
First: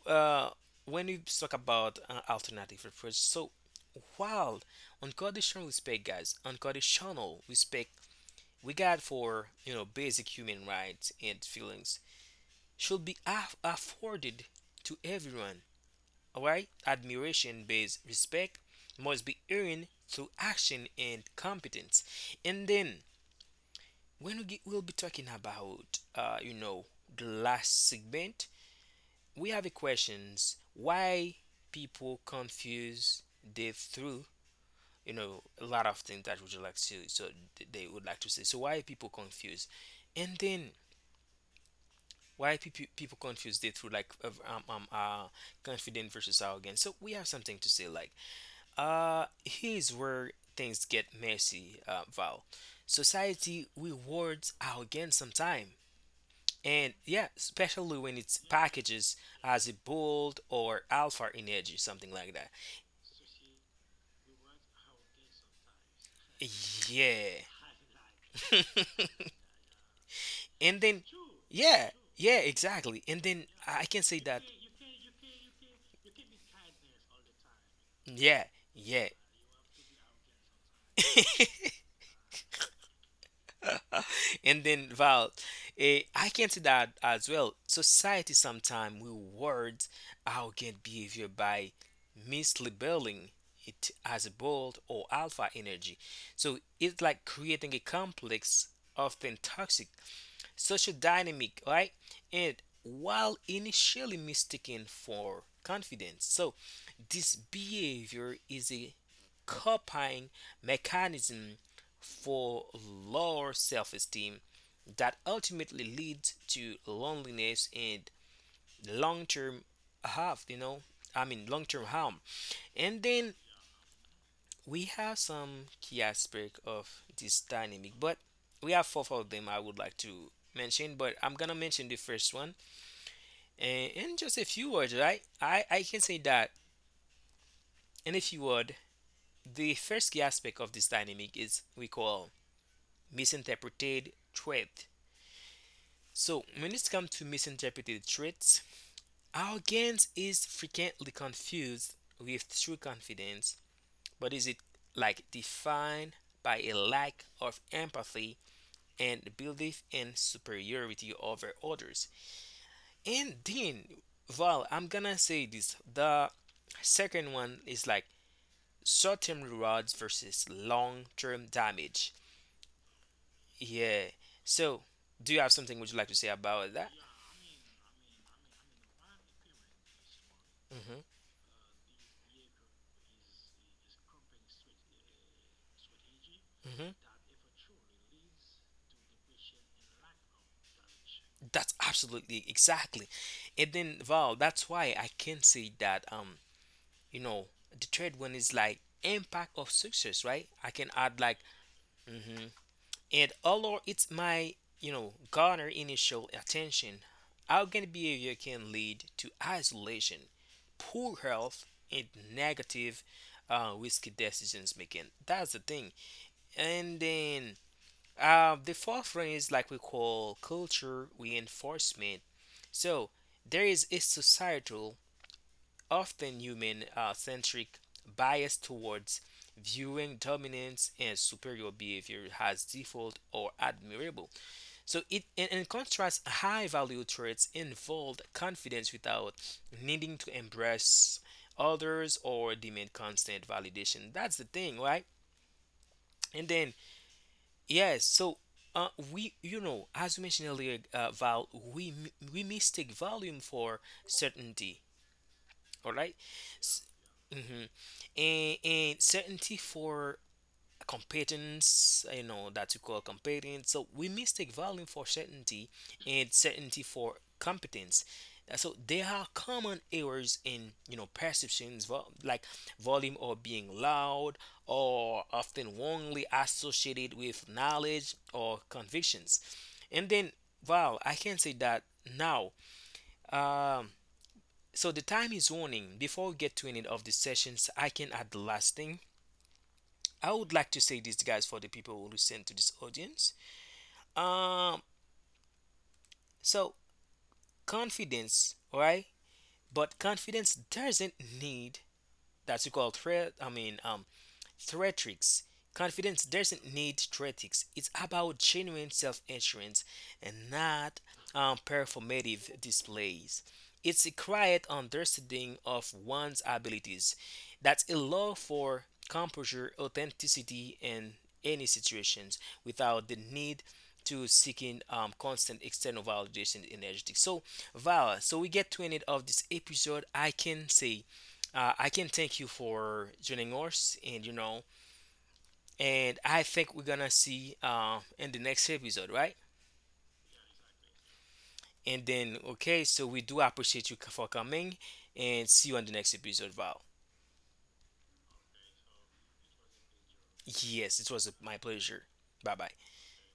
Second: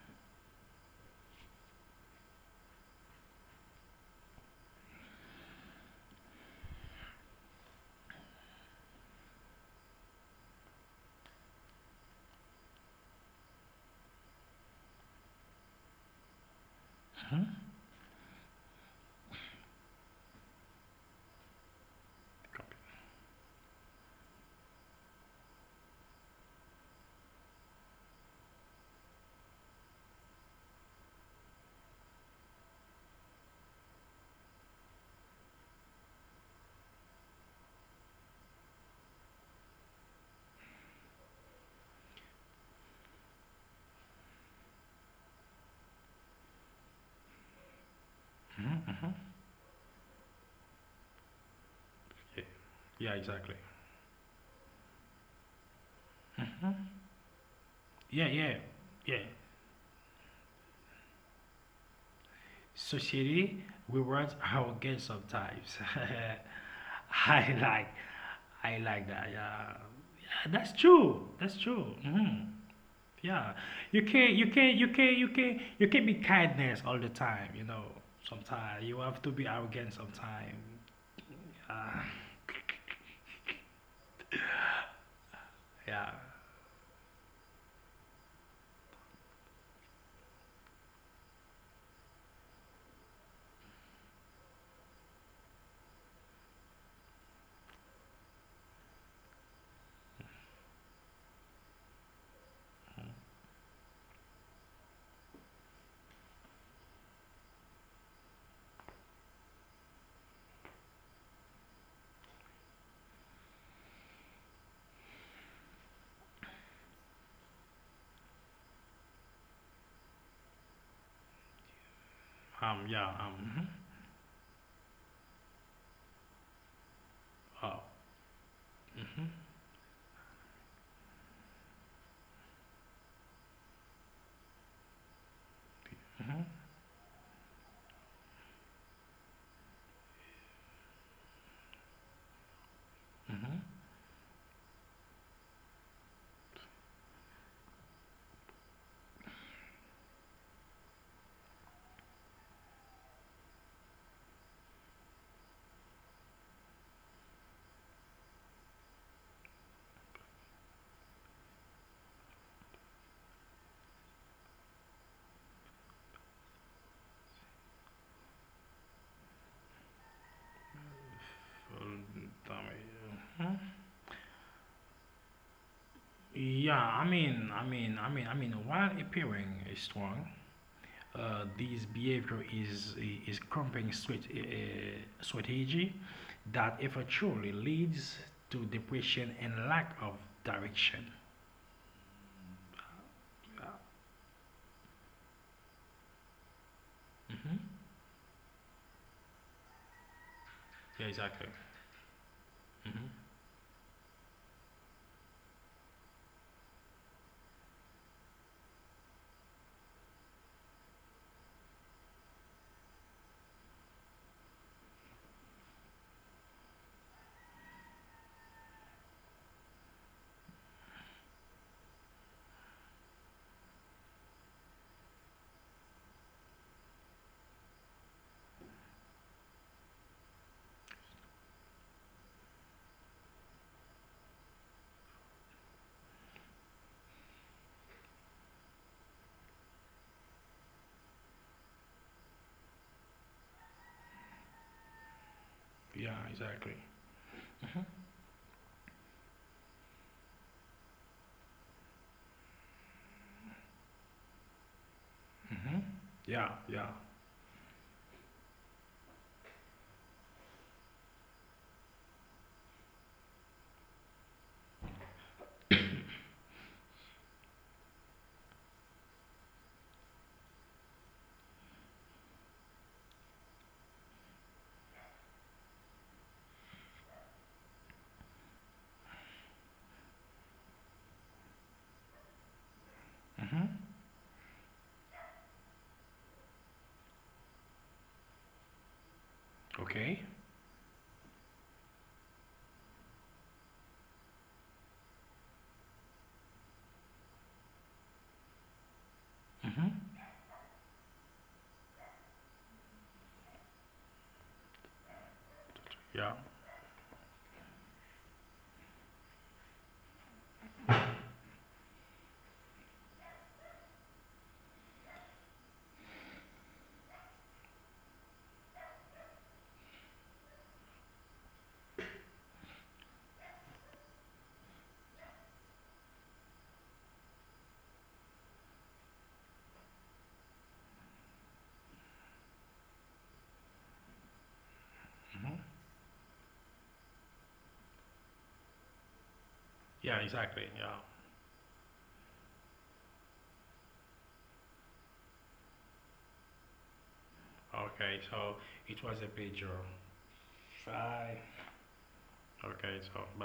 Speaker 1: Uh, when we talk about alternative approach, so while unconditional respect, guys, unconditional respect we got for you know basic human rights and feelings should be afforded to everyone. All right, admiration based respect must be earned through action and competence.
Speaker 2: Copy.
Speaker 1: And then, when we get, we'll be talking about, you know, the last segment, we have a questions why people confuse the through you know a lot of things that would you like to so they would like to say, so why people confuse? And then why people confuse the through like of, confident versus arrogant. So we have something to say like
Speaker 2: Mhm.
Speaker 1: here's where things get messy,
Speaker 2: Yeah.
Speaker 1: Val.
Speaker 2: Yeah, exactly.
Speaker 1: Society rewards arrogance sometimes. And yeah, especially when
Speaker 2: Yeah,
Speaker 1: it's
Speaker 2: yeah,
Speaker 1: packages
Speaker 2: yeah.
Speaker 1: as a bold or alpha energy, something like that.
Speaker 2: Society rewards arrogance sometimes.
Speaker 1: Yeah.
Speaker 2: I like, I like that. Yeah, yeah that's
Speaker 1: And then
Speaker 2: true. That's true.
Speaker 1: yeah, yeah,
Speaker 2: Hmm.
Speaker 1: exactly. And
Speaker 2: Yeah,
Speaker 1: then I
Speaker 2: you
Speaker 1: can say
Speaker 2: can't,
Speaker 1: that,
Speaker 2: be kindness all the time. You know,
Speaker 1: yeah,
Speaker 2: sometimes you
Speaker 1: yeah.
Speaker 2: have to be arrogant. Sometimes. Yeah.
Speaker 1: And then Val,
Speaker 2: Yeah.
Speaker 1: I can say that as well. Society sometimes rewards arrogant behavior by mislabeling it as bold or alpha energy. So it's like creating a complex, often toxic social dynamic, right? And while initially mistaken for confidence, so this behavior is a coping mechanism for lower self esteem that ultimately leads to loneliness and long term harm, you know, I mean, long term harm.
Speaker 2: Yeah.
Speaker 1: And then
Speaker 2: Mhm.
Speaker 1: we have some key aspect of this
Speaker 2: Oh.
Speaker 1: dynamic, but we have four of them I would like to mention, but I'm gonna mention the first one and in just a few words, right? I can say
Speaker 2: Mhm.
Speaker 1: that in a few words, the first key aspect of this dynamic is we call
Speaker 2: Mhm.
Speaker 1: misinterpreted threat. So when it comes to misinterpreted threats, our gains is frequently confused with true confidence, but is it like defined by a lack of empathy and belief in superiority over others. And then, well, I'm gonna say this, the second one is like short term rewards versus long term damage.
Speaker 2: Full time, mhm.
Speaker 1: Yeah. So, do you have something would you like to say about that?
Speaker 2: I mean, while appearing strong,
Speaker 1: Hmm.
Speaker 2: this behavior is company strategy that
Speaker 1: Hmm.
Speaker 2: eventually leads to depression and lack of direction.
Speaker 1: That's absolutely exactly. And then, Val, that's why I can say that, you know,
Speaker 2: Hmm.
Speaker 1: the third one is like impact of success, right? I can
Speaker 2: Yeah,
Speaker 1: add like,
Speaker 2: exactly. Hmm.
Speaker 1: and although it's my you know garner initial attention, arrogant behavior can lead to isolation, poor health, and negative risky decisions making. That's the thing. And then the fourth one is like we call culture reinforcement. So there is a societal, often human centric bias towards viewing dominance and superior behavior as default or admirable. So it in contrast, high value traits involve confidence without needing to embrace others or demand constant validation. That's the thing, right?
Speaker 2: Yeah,
Speaker 1: And
Speaker 2: exactly.
Speaker 1: then yes, so we you know as we mentioned earlier, Val, we mistake volume for certainty.
Speaker 2: Hmm.
Speaker 1: All right,
Speaker 2: Yeah, yeah.
Speaker 1: S- and certainty for competence, you know, that you call competence. So we mistake value for certainty and certainty for competence. So there are common errors in, you know, perceptions like volume or being loud or often wrongly associated with knowledge or convictions. And then, well, I can say that now.
Speaker 2: Hmm.
Speaker 1: Um, so the time is running. Before we get to any of the sessions, I can add the last thing.
Speaker 2: Okay.
Speaker 1: I would like to say this, guys, for the people who listen to this audience. Um, so confidence, all right? But
Speaker 2: Hmm.
Speaker 1: confidence doesn't need that you call threat. I mean, theatrics.
Speaker 2: Yeah.
Speaker 1: Confidence doesn't need theatrics. It's about genuine self-assurance and not performative displays. It's a quiet understanding of one's abilities that allow for composure, authenticity, in any situations without the need to seeking constant external validation in energetic. So, Val, so we get to end of this episode. I can say I can thank you for joining us, and you know
Speaker 2: Hmm.
Speaker 1: and I think we're gonna see in the next episode, right?
Speaker 2: Yeah, exactly. Yeah.
Speaker 1: And then, okay, so we do appreciate you for coming, and see you on the next episode, Val.
Speaker 2: Okay. So it was a page
Speaker 1: Yes, it was
Speaker 2: 5.
Speaker 1: my pleasure. Bye bye.
Speaker 2: Okay, so bye